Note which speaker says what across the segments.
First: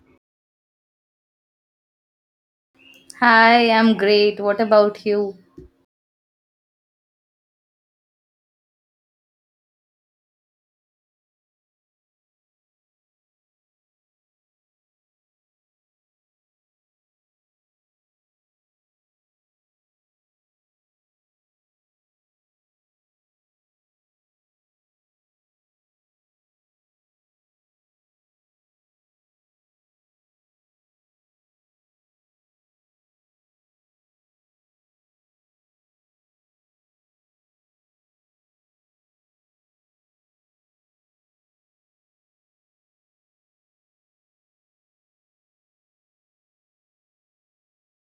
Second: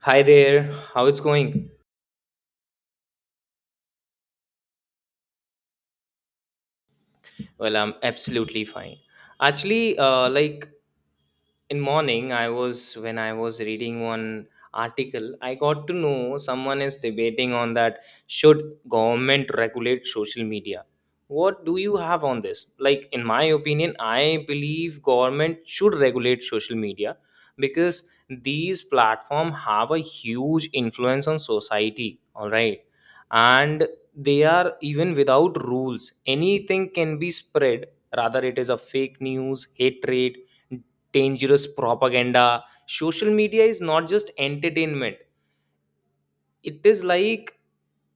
Speaker 1: Hi there, how it's going?
Speaker 2: Hi, I'm great. What about you?
Speaker 1: Well, I'm absolutely fine. Actually, like in morning I was when I was reading one article, I got to know someone is debating on that, should government regulate social media? What do you have on this? Like in my opinion, I believe government should regulate social media, because these platform have a huge influence on society, all right? And they are even without rules, anything can be spread, rather it is a fake news, hatred, dangerous propaganda. Social media is not just entertainment, it is like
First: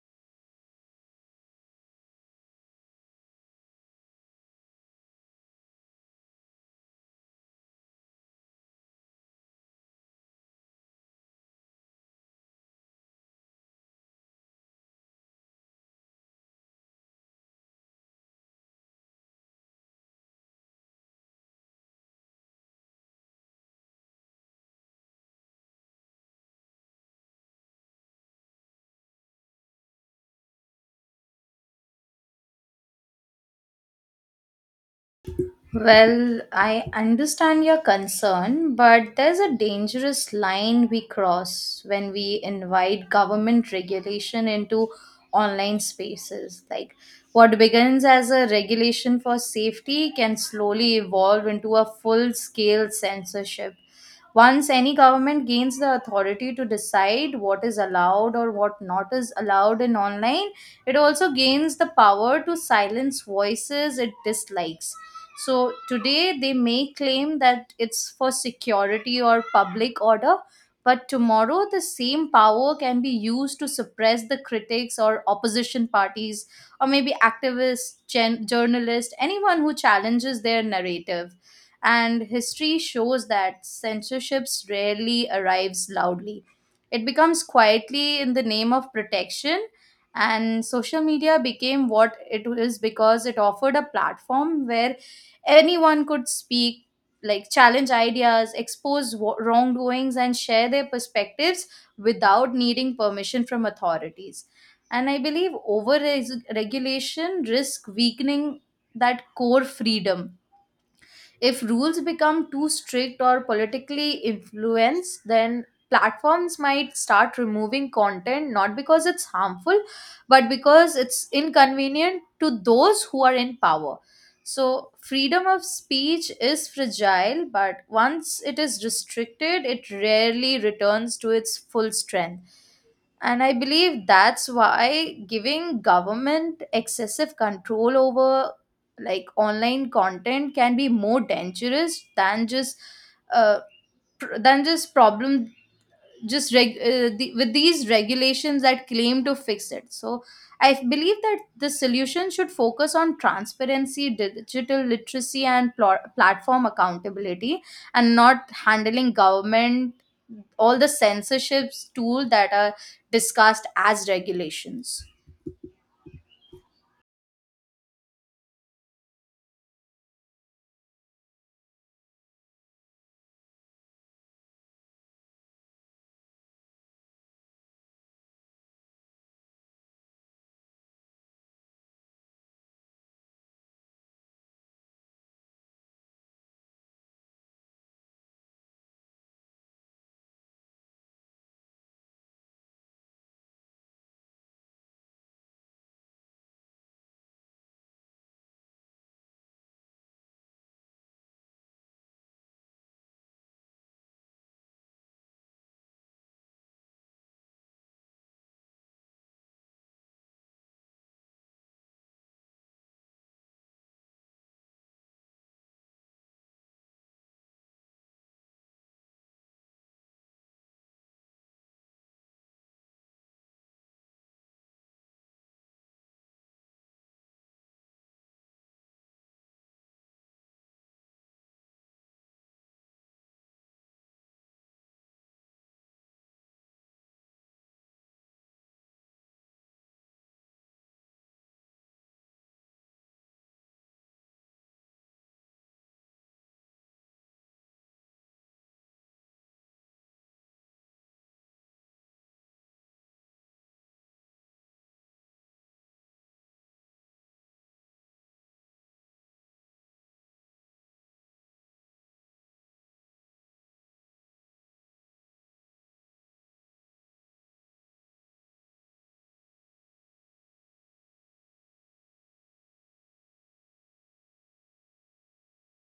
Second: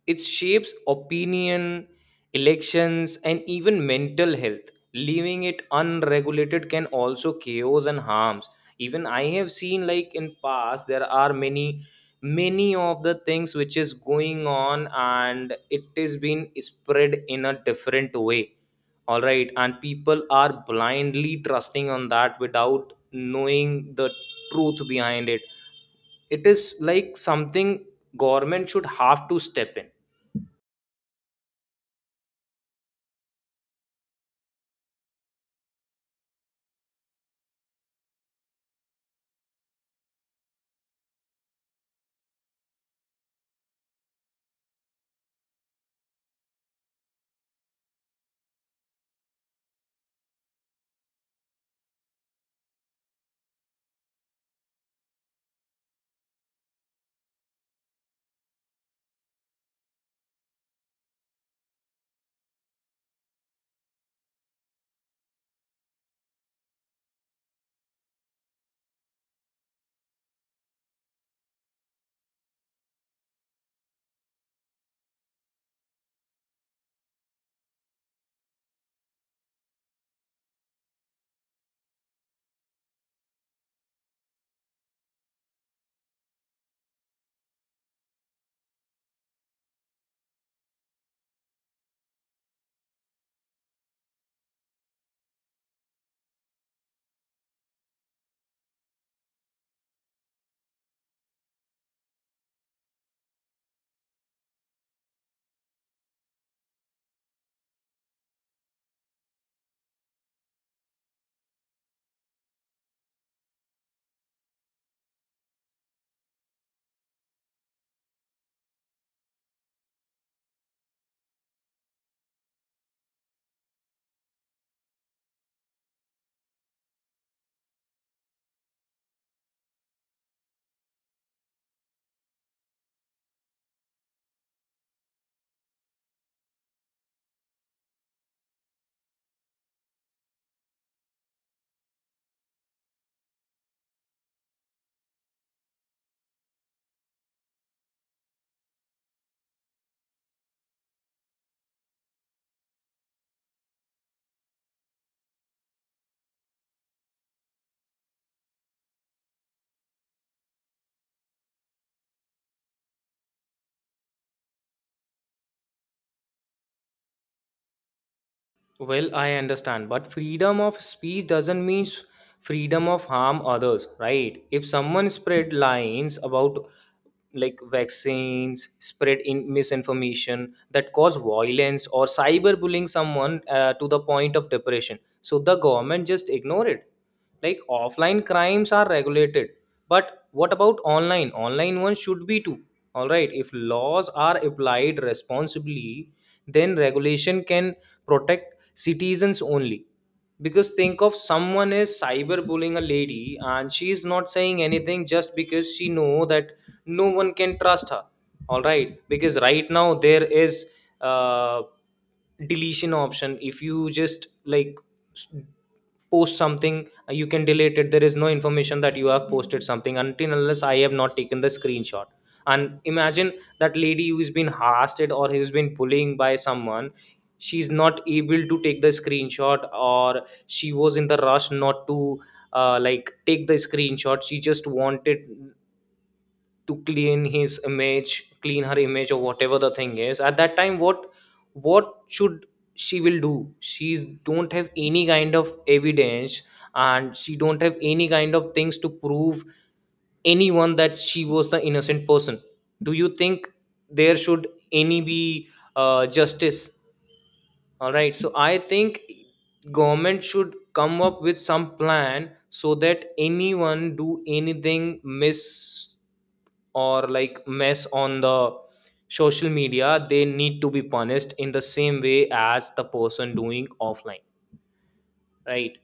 Speaker 1: it shapes opinion, elections, and even mental health. Leaving it unregulated can also chaos and harms. Even I have seen, like in past there are many of the things which is going on and it is being spread in a different way, all right? And people are blindly trusting on that without knowing the truth behind it. It is like something government should have to step in.
Speaker 2: Well, I understand your concern, but there's a dangerous line we cross when we invite government regulation into online spaces. What begins as a regulation for safety can slowly evolve into a full scale censorship. Once any government gains the authority to decide what is allowed or what not is allowed in online, it also gains the power to silence voices it dislikes, so today they may claim that it's for security or public order, but tomorrow the same power can be used to suppress the critics or opposition parties or maybe activists, journalists, anyone who challenges their narrative. And history shows that censorship rarely arrives loudly. It becomes quietly in the name of protection, and social media became what it is because it offered a platform where anyone could speak, like challenge ideas, expose wrongdoings, and share their perspectives without needing permission from authorities. And I believe over regulation risk weakening that core freedom. If rules become too strict or politically influenced, then platforms might start removing content not because it's harmful, but because it's inconvenient to those who are in power. So, freedom of speech is fragile, but once it is restricted, it rarely returns to its full strength. And I believe that's why giving government excessive control over like online content can be more dangerous than just uh, pr- than just problem just reg- the, with these regulations that claim to fix it. So I believe that the solution should focus on transparency, digital literacy, and platform accountability, and not handling government all the censorships tool that are discussed as regulations.
Speaker 1: Well, I understand, but freedom of speech doesn't mean freedom of harm others, right? If someone spread lies about like vaccines, spread in misinformation that cause violence or cyberbullying someone to the point of depression, so the government just ignore it? Like offline crimes are regulated, but what about online? Online ones should be too. All right, if laws are applied responsibly, then regulation can protect citizens only, because think of someone is cyberbullying a lady and she is not saying anything just because she know that no one can trust her. All right, because right now there is uh, deletion option. If you just like s- post something, you can delete it, there is no information that you have posted something, until unless I have not taken the screenshot. And imagine that lady who has been harassed or who has been bullying by someone, she's not able to take the screenshot, or she was in the rush not to like take the screenshot, she just wanted to clean his image, clean her image, or whatever the thing is, at that time, what should she will do? She don't have any kind of evidence, and she don't have any kind of things to prove anyone that she was the innocent person. Do you think there should any be justice? All right, so I think government should come up with some plan, so that anyone do anything miss, or like mess on the social media, they need to be punished in the same way as the person doing offline, right?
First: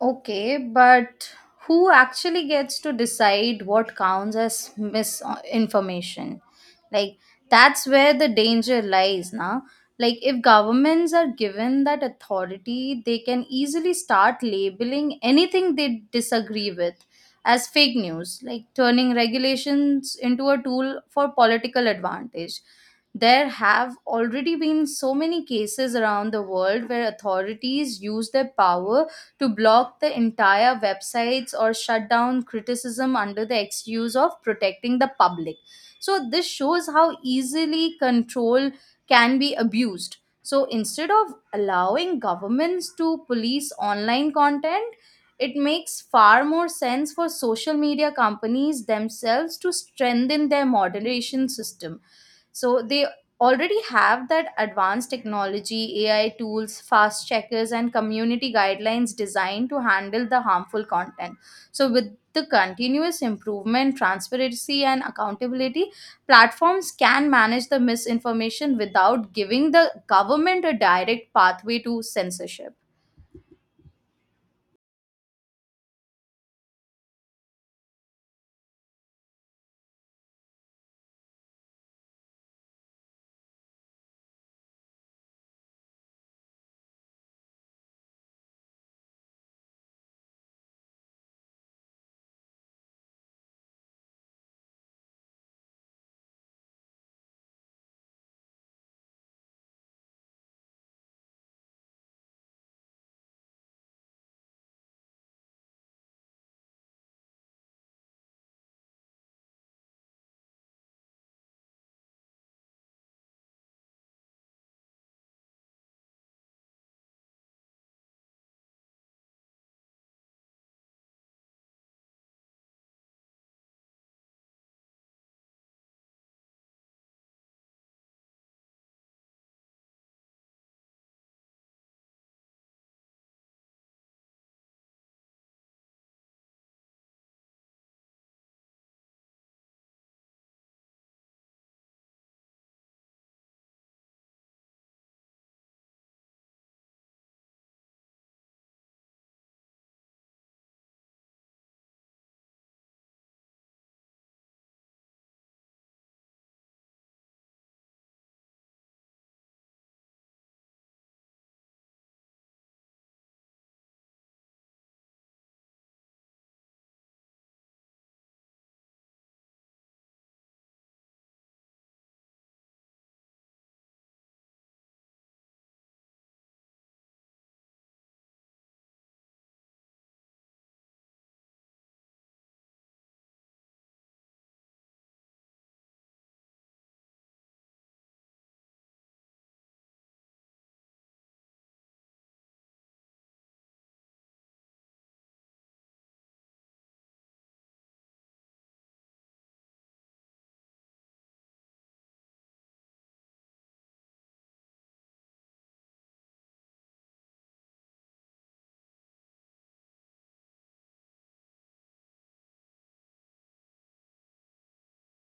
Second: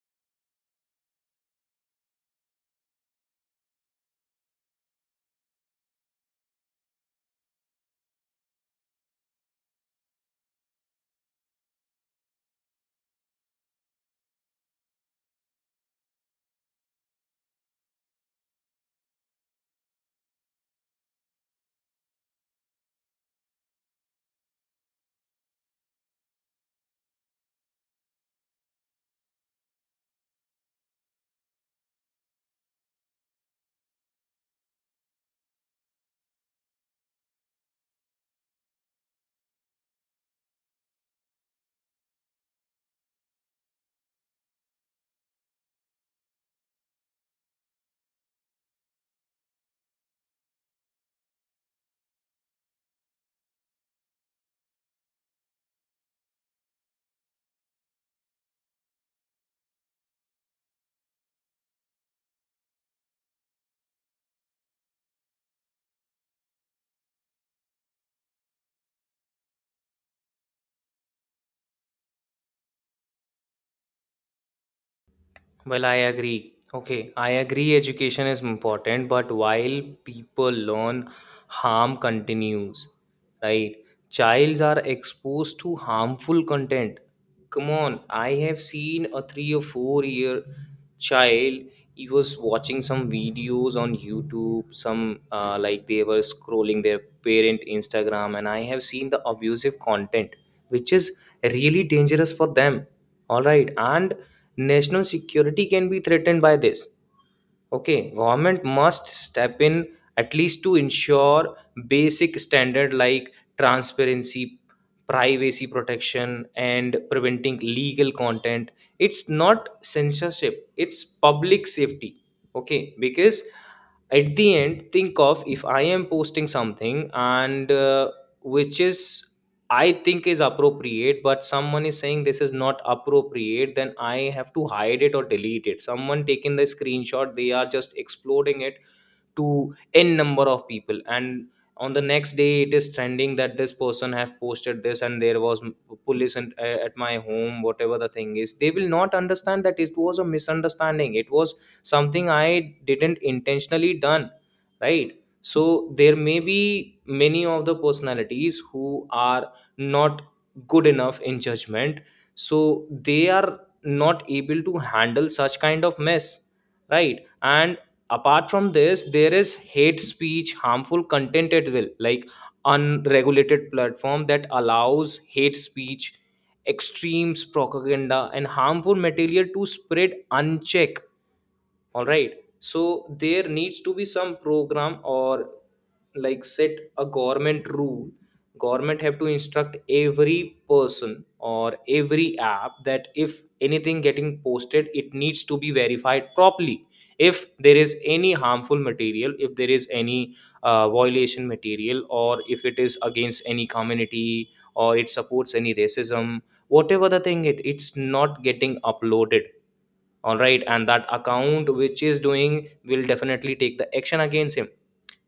Speaker 2: Okay, but who actually gets to decide what counts as misinformation? Like, that's where the danger lies, now. Like, if governments are given that authority, they can easily start labeling anything they disagree with as fake news, like turning regulations into a tool for political advantage. There have already been so many cases around the world where authorities use their power to block the entire websites or shut down criticism under the excuse of protecting the public. So, this shows how easily control can be abused. So, instead of allowing governments to police online content, it makes far more sense for social media companies themselves to strengthen their moderation system. So they already have that advanced technology, AI tools, fast checkers, and community guidelines designed to handle the harmful content. So with the continuous improvement, transparency, and accountability, platforms can manage the misinformation without giving the government a direct pathway to censorship.
Speaker 1: Well, I agree. Okay, I agree education is important, but while people learn, harm continues, right? Childs are exposed to harmful content. Come on, I have seen a 3 or 4 year child. He was watching some videos on YouTube, some like they were scrolling their parent Instagram, and I have seen the abusive content, which is really dangerous for them. All right, and national security can be threatened by this. Okay, government must step in at least to ensure basic standard like transparency, privacy protection, and preventing legal content. It's not censorship, it's public safety. Okay, because at the end, think of if I am posting something and which is I think is appropriate, but someone is saying this is not appropriate, then I have to hide it or delete it. Someone taking the screenshot, they are just exploding it to n number of people, and on the next day it is trending that this person have posted this, and there was police and, at my home, whatever the thing is, they will not understand that it was a misunderstanding, it was something I didn't intentionally done, right? So there may be many of the personalities who are not good enough in judgment, so they are not able to handle such kind of mess, right? And apart from this, there is hate speech, harmful content at will, like unregulated platform that allows hate speech, extremes propaganda, and harmful material to spread unchecked, all right? So there needs to be some program, or like set a government rule, government have to instruct every person or every app that if anything getting posted, it needs to be verified properly. If there is any harmful material, if there is any violation material, or if it is against any community, or it supports any racism, whatever the thing it's not getting uploaded. All right, and that account which is doing, will definitely take the action against him.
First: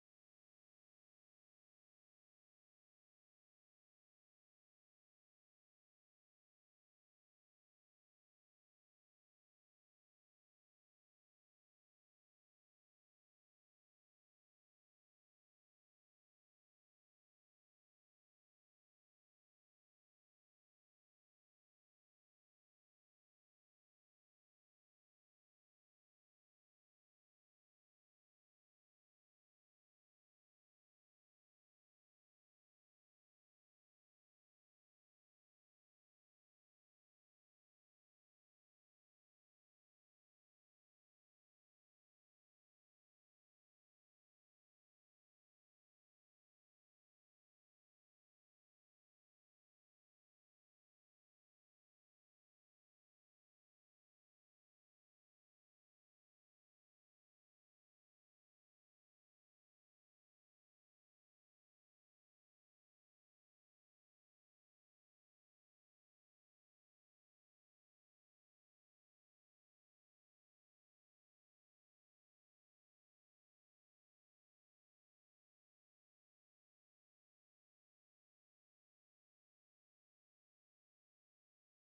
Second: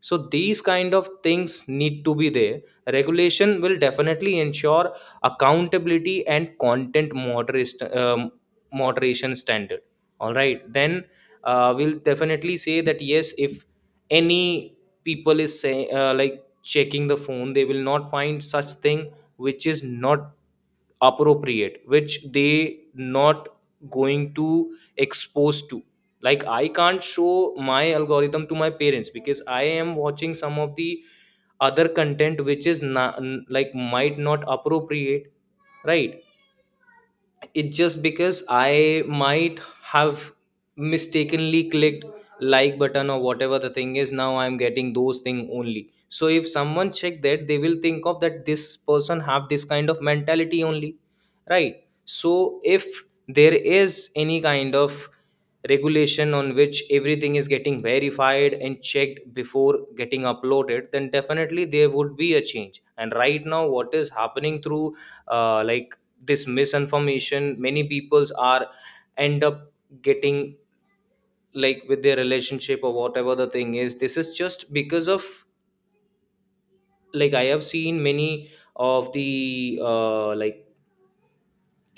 Speaker 1: So these kind of things need to be there, regulation will definitely ensure accountability and content moderation, moderation standard, all right? Then we'll definitely say that yes, if any people is say, like checking the phone, they will not find such thing which is not appropriate, which they not going to expose to, like I can't show my algorithm to my parents, because I am watching some of the other content which is not like might not appropriate, right? It just because I might have mistakenly clicked like button, or whatever the thing is, now I'm getting those thing only, so if someone check that, they will think of that this person have this kind of mentality only, right? So if there is any kind of regulation on which everything is getting verified and checked before getting uploaded, then definitely there would be a change. And right now what is happening through like this misinformation, many peoples are end up getting, like with their relationship or whatever the thing is. This is just because of, like I have seen many of the like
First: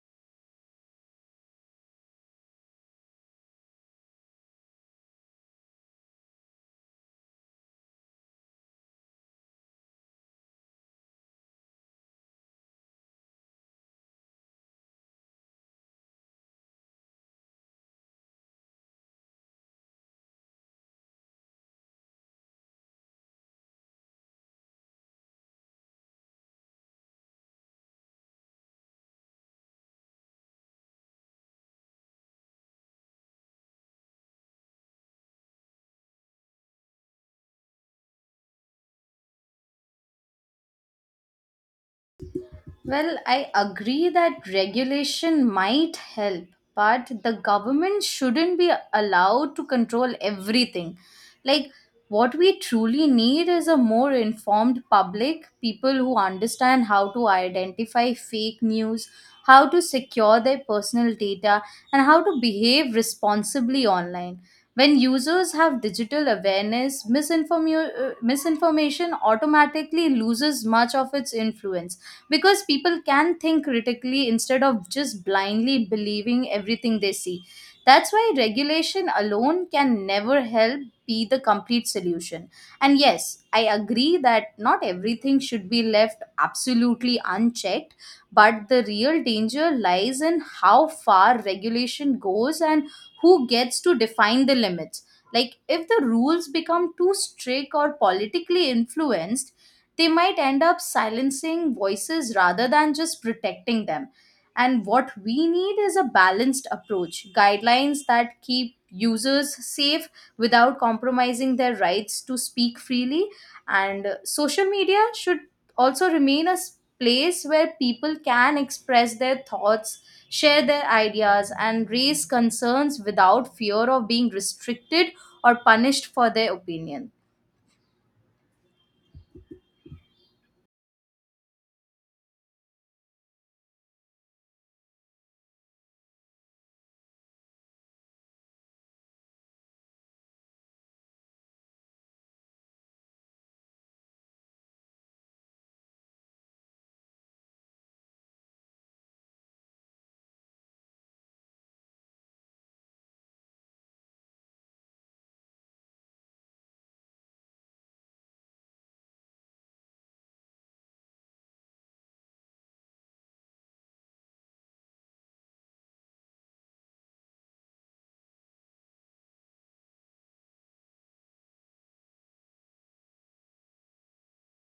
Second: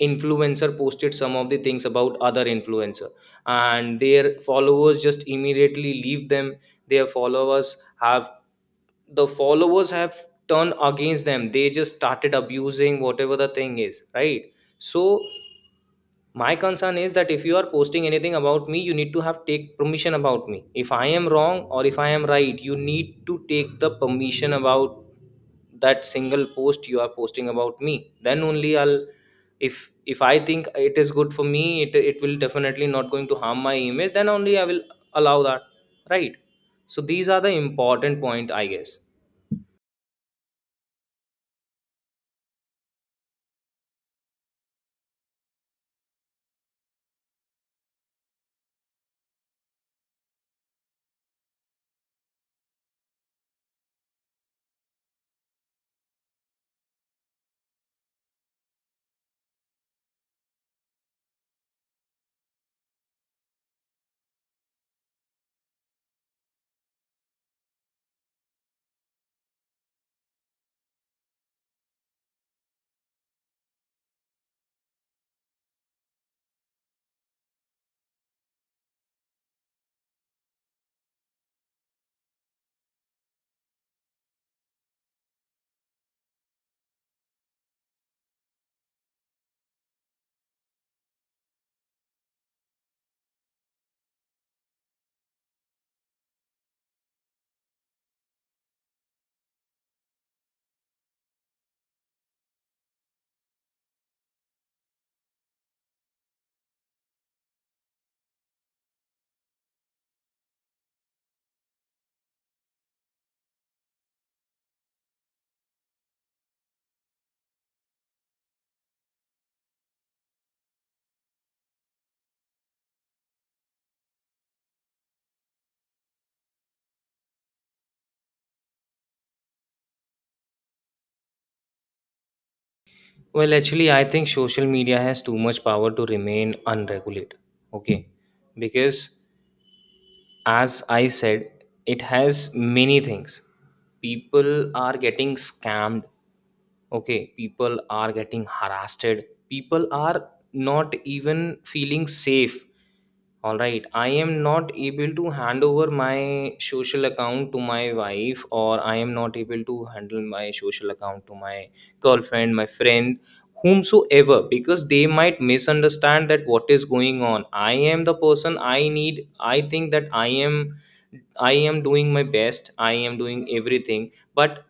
Speaker 1: influencer posted some of the things about other influencer, and their followers just immediately leave them, their followers have the followers have turned against them, they just started abusing, whatever the thing is, right? So my concern is that if you are posting anything about me, you need to have take permission about me. If I am wrong or if I am right, you need to take the permission about that single post you are posting about me, then only I'll if I think it is good for me, it will definitely not going to harm my image, then only I will allow that, right? So these are the important point, I guess.
Speaker 2: Well, I agree that regulation might help, but the government shouldn't be allowed to control everything. Like, what we truly need is a more informed public, people who understand how to identify fake news, how to secure their personal data, and how to behave responsibly online. When users have digital awareness, misinformation automatically loses much of its influence because people can think critically instead of just blindly believing everything they see. That's why regulation alone can never help be the complete solution. And yes, I agree that not everything should be left absolutely unchecked, but the real danger lies in how far regulation goes and who gets to define the limits. Like, if the rules become too strict or politically influenced, they might end up silencing voices rather than just protecting them. And what we need is a balanced approach, guidelines that keep users safe without compromising their rights to speak freely. And social media should also remain a place where people can express their thoughts, share their ideas, and raise concerns without fear of being restricted or punished for their opinion.
Speaker 1: Well, actually I think social media has too much power to remain unregulated, okay? Because as I said, it has many things. People are getting scammed, okay? People are getting harassed, people are not even feeling safe. All right, I am not able to hand over my social account to my wife, or I am not able to handle my social account to my girlfriend, my friend, whomsoever, because they might misunderstand that what is going on. I am the person I need. I think that I am doing my best. I am doing everything, but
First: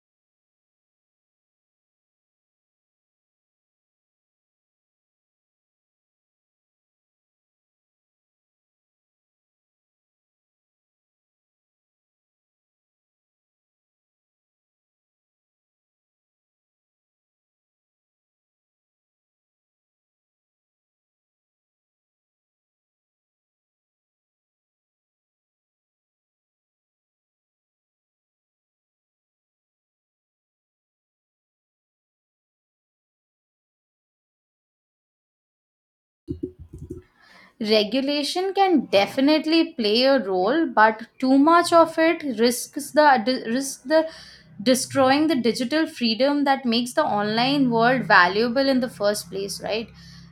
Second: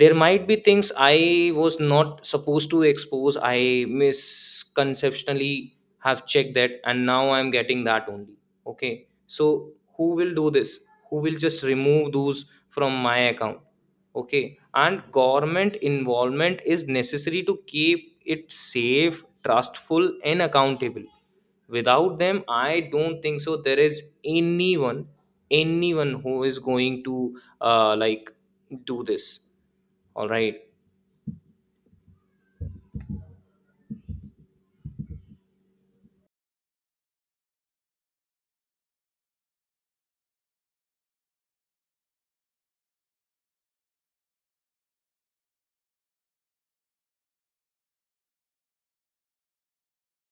Speaker 1: there might be things I was not supposed to expose, I misconceptionally have checked that and now I'm getting that only. Okay, so who will do this? Who will just remove those from my account? Okay, and government involvement is necessary to keep it safe, trustful, and accountable. Without them, I don't think so there is anyone who is going to like do this, all right.
Speaker 2: Regulation can definitely play a role, but too much of it risks the risk the destroying the digital freedom that makes the online world valuable in the first place, right?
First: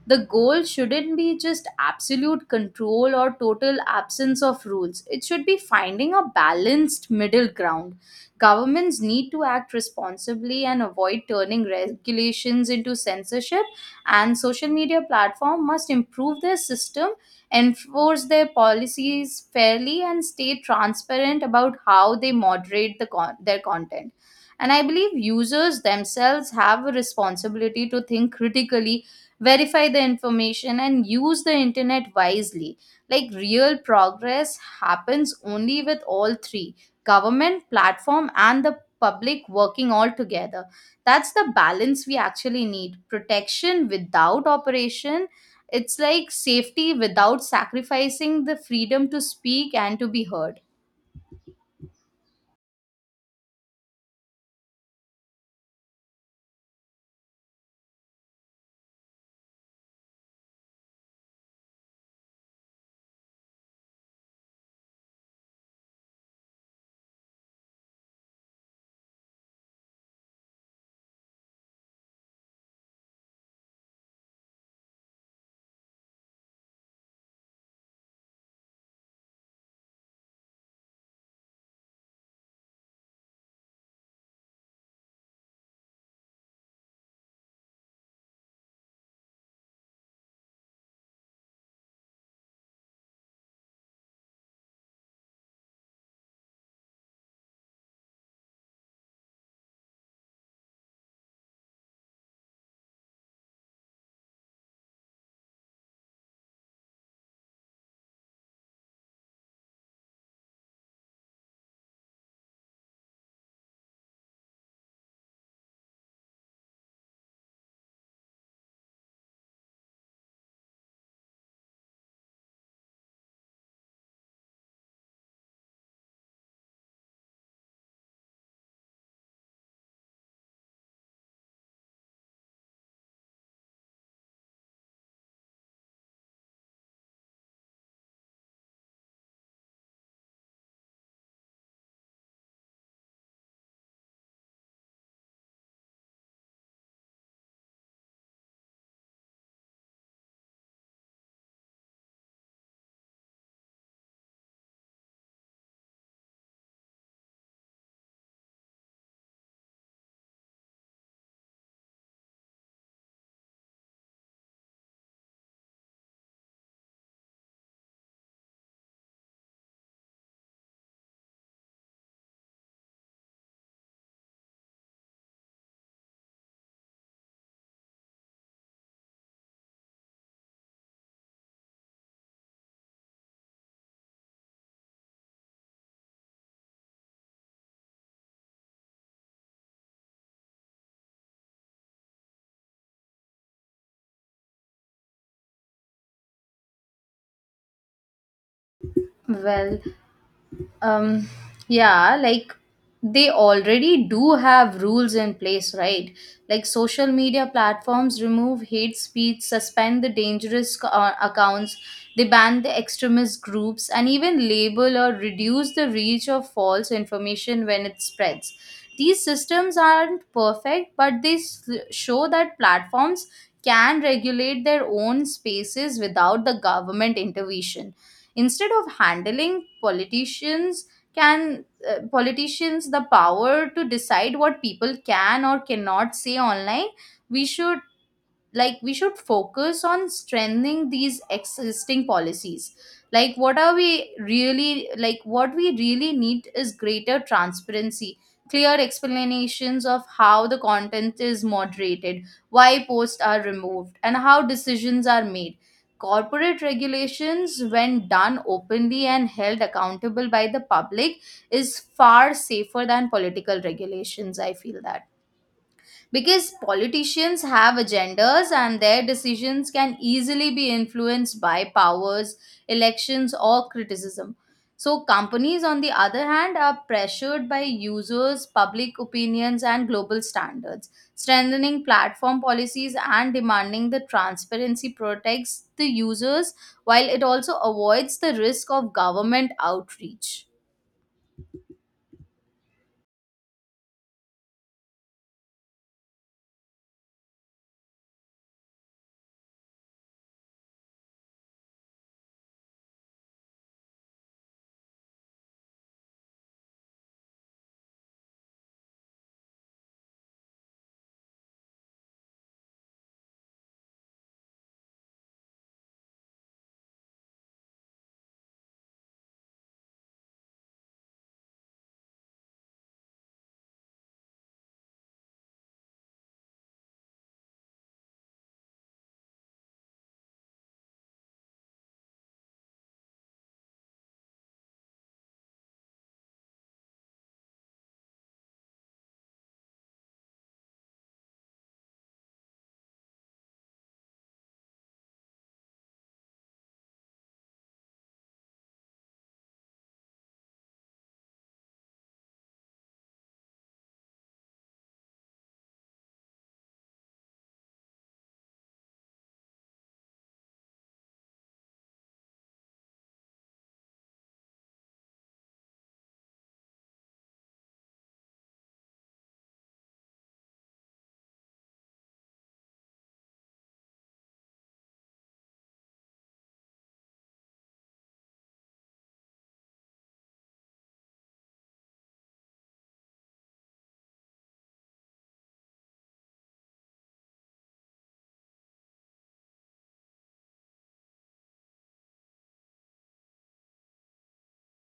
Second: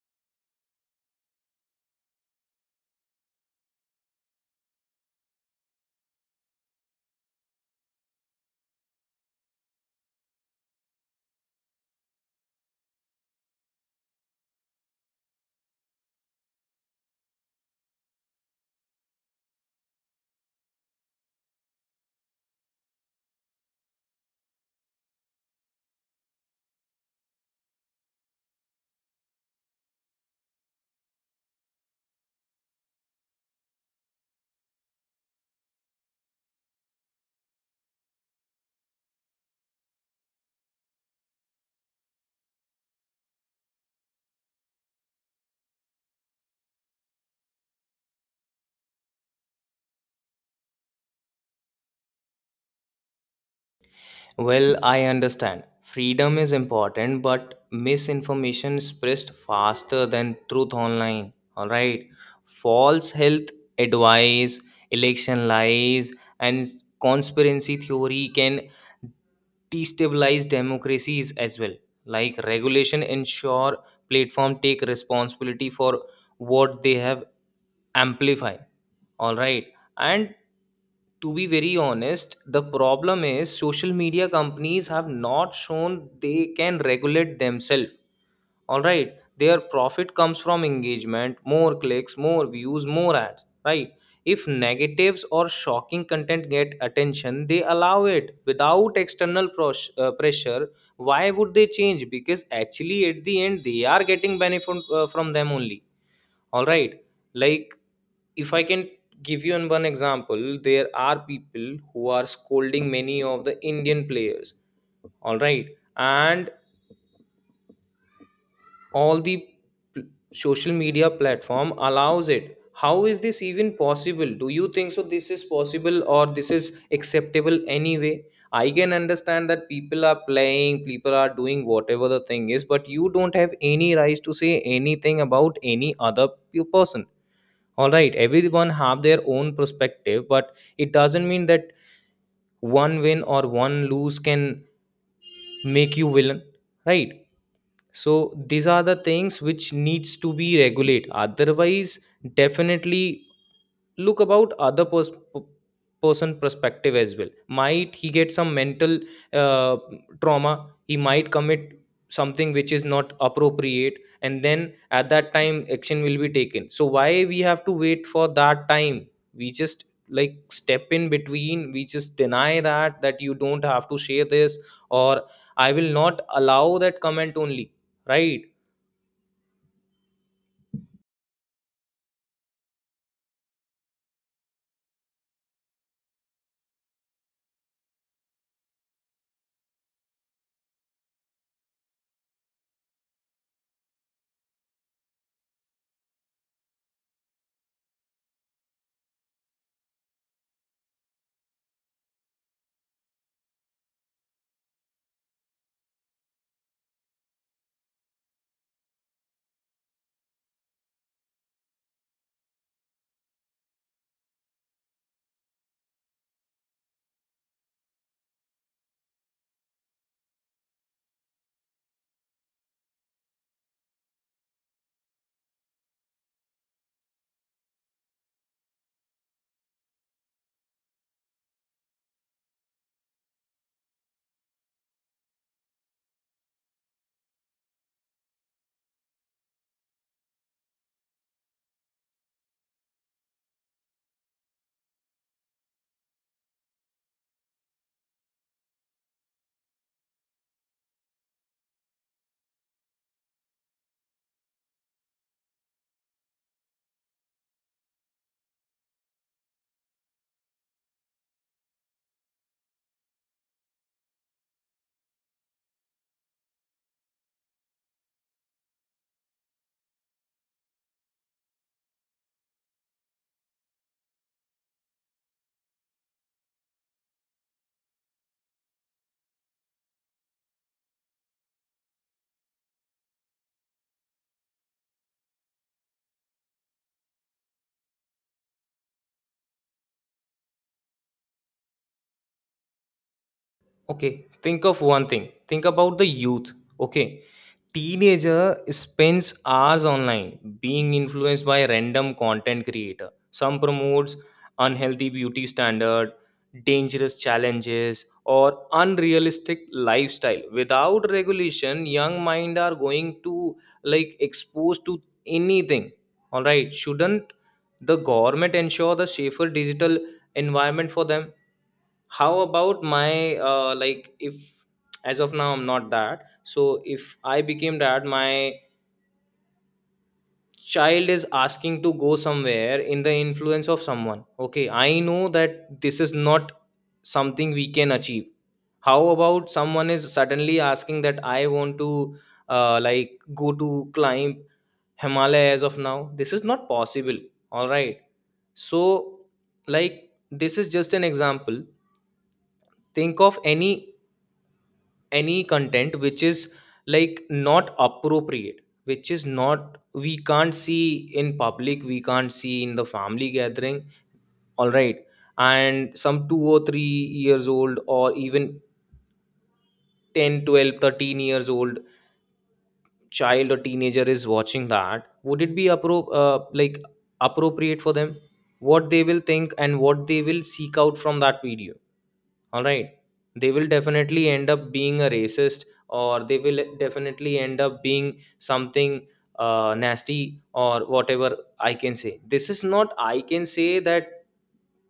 Speaker 2: The goal shouldn't be just absolute control or total absence of rules. It should be finding a balanced middle ground. Governments need to act responsibly and avoid turning regulations into censorship, and social media platform must improve their system, enforce their policies fairly, and stay transparent about how they moderate their content. And I believe users themselves have a responsibility to think critically, verify the information, and use the internet wisely. Like, real progress happens only with all three: government, platform, and the public working all together. That's the balance we actually need: protection without operation. It's like safety without sacrificing the freedom to speak and to be heard.
Speaker 1: Well, I understand. Freedom is important, but misinformation spreads faster than truth online. All right. False health advice, election lies, and conspiracy theory can destabilize democracies as well, like regulation ensure platform take responsibility for what they have amplified, all right? And to be very honest, the problem is social media companies have not shown they can regulate themselves, all right? Their profit comes from engagement, more clicks, more views, more ads, right? If negatives or shocking content get attention, they allow it without external pressure. Why would they change, because actually at the end they are getting benefit from them only, all right? Like, if I can give you an one example, there are people who are scolding many of the Indian players, all right? And all the pl- social media platform allows it. How is this even possible? Do you think so this is possible, or this is acceptable anyway? I can understand that people are playing, people are doing whatever the thing is, but you don't have any rights to say anything about any other person. All right, everyone have their own perspective, but it doesn't mean that one win or one lose can make you villain, right? So these are the things which needs to be regulate, otherwise definitely, look about other person perspective as well. Might he get some mental uh, trauma, he might commit something which is not appropriate, and then at that time action will be taken. So why we have to wait for that time? We just like step in between, we just deny that you don't have to share this or I will not allow that comment only, right?
Speaker 2: Well, um yeah, like they already do have rules in place, right? Like, social media platforms remove hate speech, suspend the dangerous accounts, they ban the extremist groups, and even label or reduce the reach of false information when it spreads. These systems aren't perfect, but they show that platforms can regulate their own spaces without the government intervention. Instead of handling politicians can politicians the power to decide what people can or cannot say online, we should focus on strengthening these existing policies. Like, what we really need is greater transparency, clear explanations of how the content is moderated, why posts are removed, and how decisions are made. Corporate regulations, when done openly and held accountable by the public, is far safer than political regulations, I feel that, because politicians have agendas and their decisions can easily be influenced by powers, elections, or criticism. So, companies, on the other hand, are pressured by users, public opinions, and global standards. Strengthening platform policies and demanding the transparency protects the users while it also avoids the risk of government outreach.
Speaker 1: Okay, think of one thing, think about the youth. Okay? Teenager spends hours online, being influenced by random content creator. Some promotes unhealthy beauty standard, dangerous challenges, or unrealistic lifestyle. Without regulation, young mind are going to, like, exposed to anything. All right, shouldn't the government ensure the safer digital environment for them? How about my, like, if as of now I'm not that, so if I became that, my child is asking to go somewhere in the influence of someone, okay? I know that this is not something we can achieve. How about someone is suddenly asking that I want to, like, go to climb Himalaya? As of now, this is not possible, all right? So, like, this is just an example. Think of any content which is, like, not appropriate, which is not, we can't see in public, we can't see in the family gathering, all right? And some 2 or 3 years old or even 10, 12, 13 years old child or teenager is watching that, would it be appropriate for them? What they will think and what they will seek out from that video, all right? They will definitely end up being a racist, or they will definitely end up being something nasty or whatever I can say. This is not, I can say, that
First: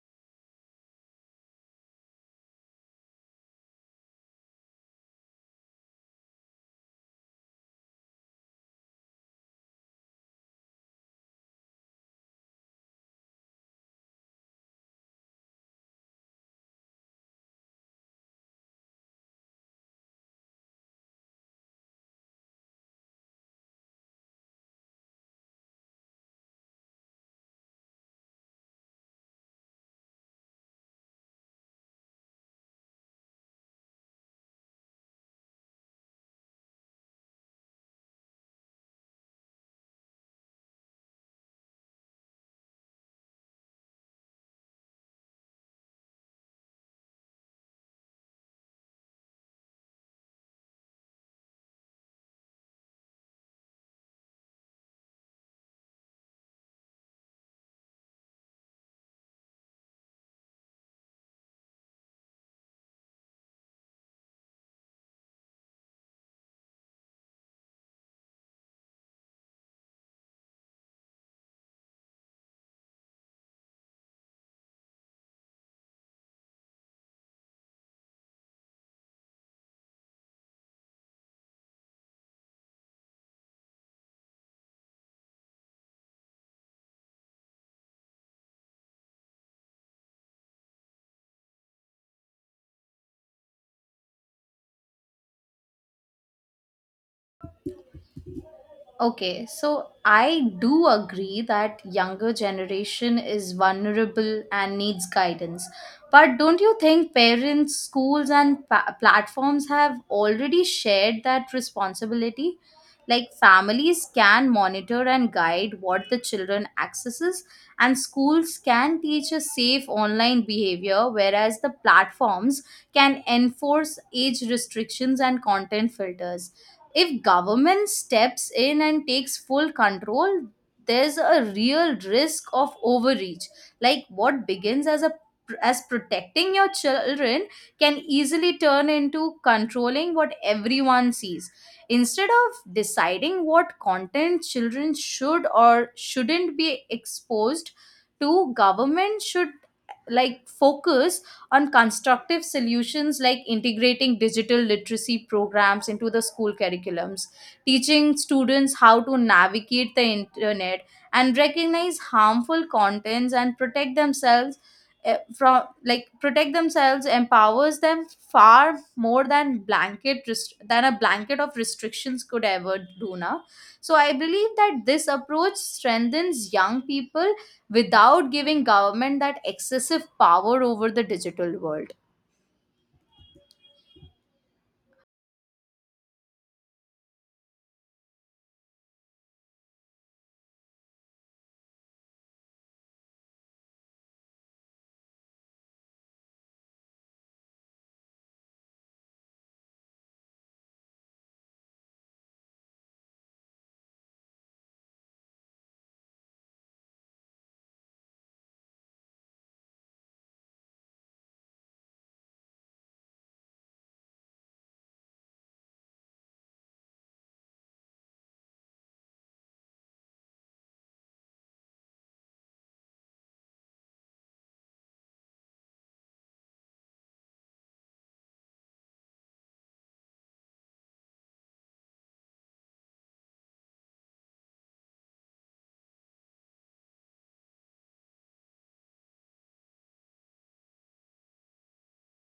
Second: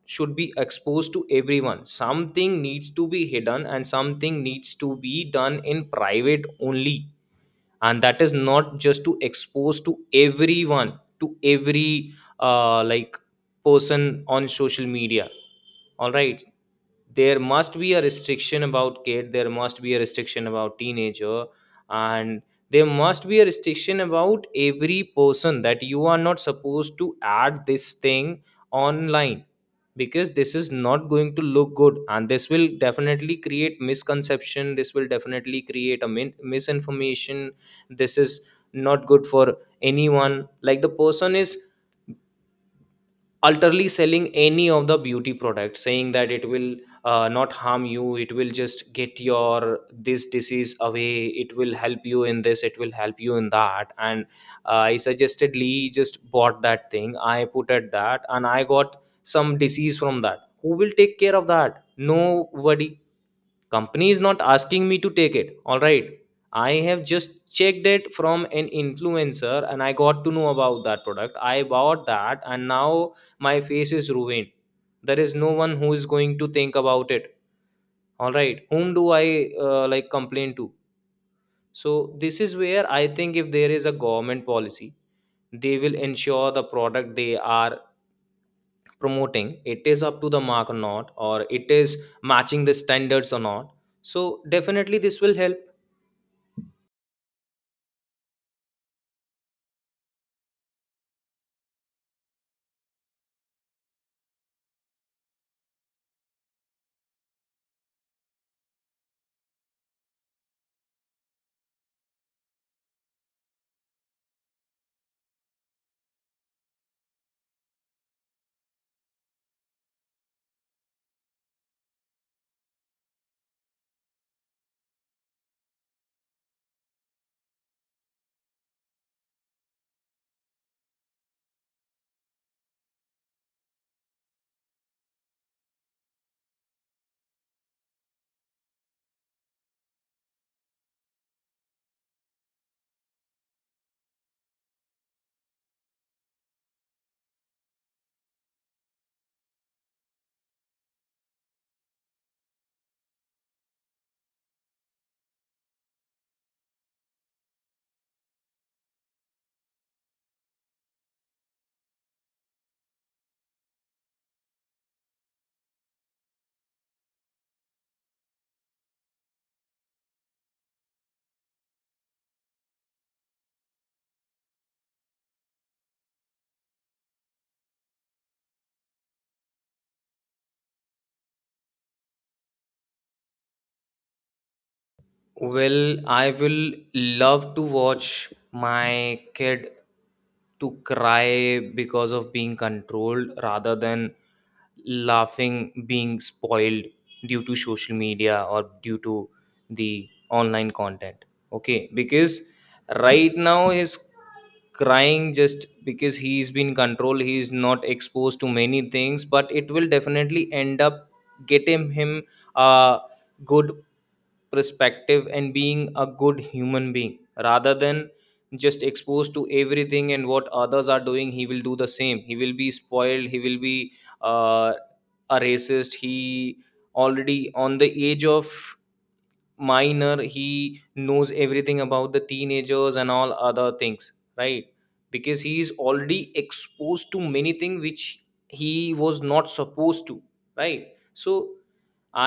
Speaker 1: should be exposed to everyone. Something needs to be hidden and something needs to be done in private only, and that is not just to expose to everyone, to every uh, like person on social media, all right? There must be a restriction about kid, there must be a restriction about teenager, and there must be a restriction about every person that you are not supposed to add this thing online, because this is not going to look good, and this will definitely create misconception. This will definitely create misinformation. This is not good for anyone. Like, the person is utterly selling any of the beauty products, saying that it will not harm you, it will just get your this disease away, it will help you in this, it will help you in that, and I suggestedly just bought that thing, I put at that and I got some disease from that. Who will take care of that? Nobody. Company is not asking me to take it, all right? I have just checked it from an influencer and I got to know about that product. I bought that and now my face is ruined. There is no one who is going to think about it, all right? Whom do I, like, complain to? So, this is where I think if there is a government policy, they will ensure the product they are promoting, it is up to the mark or not, or it is matching the standards or not. So, definitely this will help.
Speaker 2: Okay, so I do agree that younger generation is vulnerable and needs guidance. But don't you think parents, schools, and platforms have already shared that responsibility? Like, families can monitor and guide what the children accesses, and schools can teach a safe online behavior, whereas the platforms can enforce age restrictions and content filters. If government steps in and takes full control, there's a real risk of overreach. Like, what begins as a as protecting your children can easily turn into controlling what everyone sees. Instead of deciding what content children should or shouldn't be exposed to, government should like focus on constructive solutions like integrating digital literacy programs into the school curriculums, teaching students how to navigate the internet and recognize harmful contents and protect themselves, eh, from like protect themselves empowers them far more than a blanket of restrictions could ever do now. So I believe that this approach strengthens young people without giving government that excessive power over the digital world.
Speaker 1: Well, I will love to watch my kid to cry because of being controlled rather than laughing being spoiled due to social media or due to the online content. Okay, because right now he's crying just because he's been controlled, he's not exposed to many things, but it will definitely end up getting him a good perspective and being a good human being rather than just exposed to everything, and what others are doing, he will do the same. He will be spoiled. He will be uh, a racist. He already on the age of minor, he knows everything about the teenagers and all other things, right? Because he is already exposed to many things which he was not supposed to, right? So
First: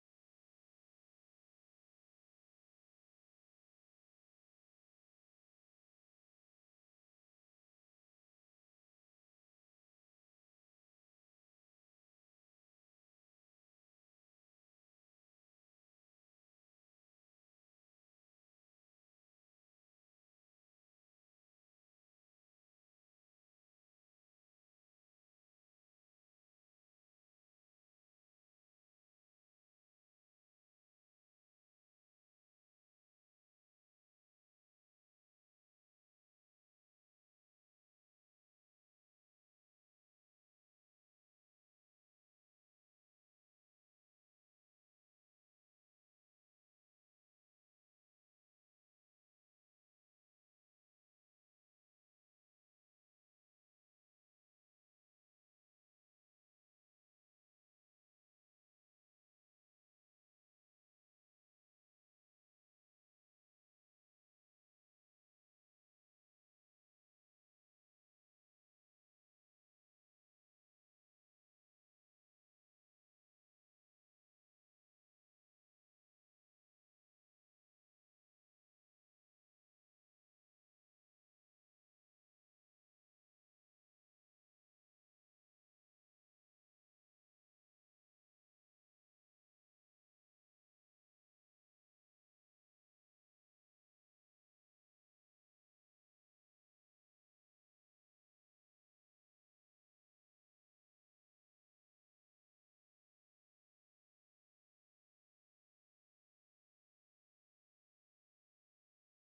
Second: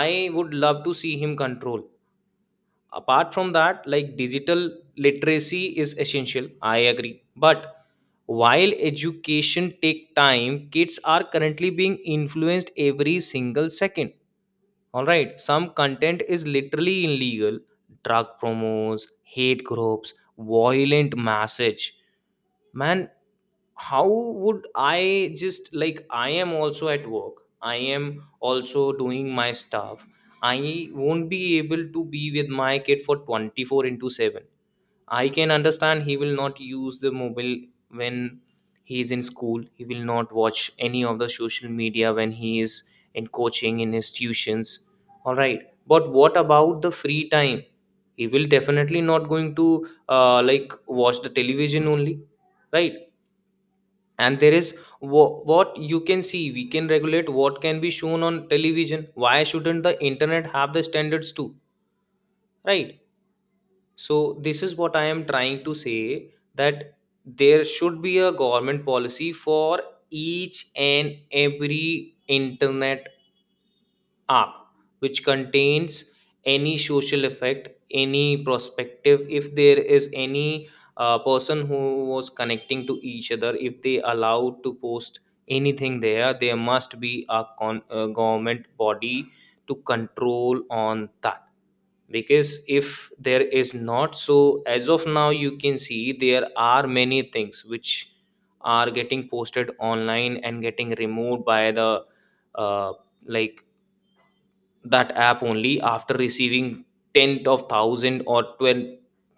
Speaker 1: I would love to see him control. Apart from that, like, digital literacy is essential, I agree, but while education take time, kids are currently being influenced every single second, all right? Some content is literally illegal: drug promos, hate groups, violent message, man. How would I, just like, I am also at work, I am also doing my stuff. I won't be able to be with my kid for 24/7. I can understand he will not use the mobile when he is in school, he will not watch any of the social media when he is in coaching, in his tuitions, all right? But what about the free time? He will definitely not going to watch the television only, right? And there is, what you can see, we can regulate what can be shown on television, why shouldn't the internet have the standards too, right? So this is what I am trying to say, that there should be a government policy for each and every internet app which contains any social effect, any perspective. If there is any person who was connecting to each other, if they allowed to post anything there, there must be a government body to control on that. Because if there is not, so as of now you can see there are many things which are getting posted online and getting removed by the uh, like that app only after receiving 10 of 1,000 or 12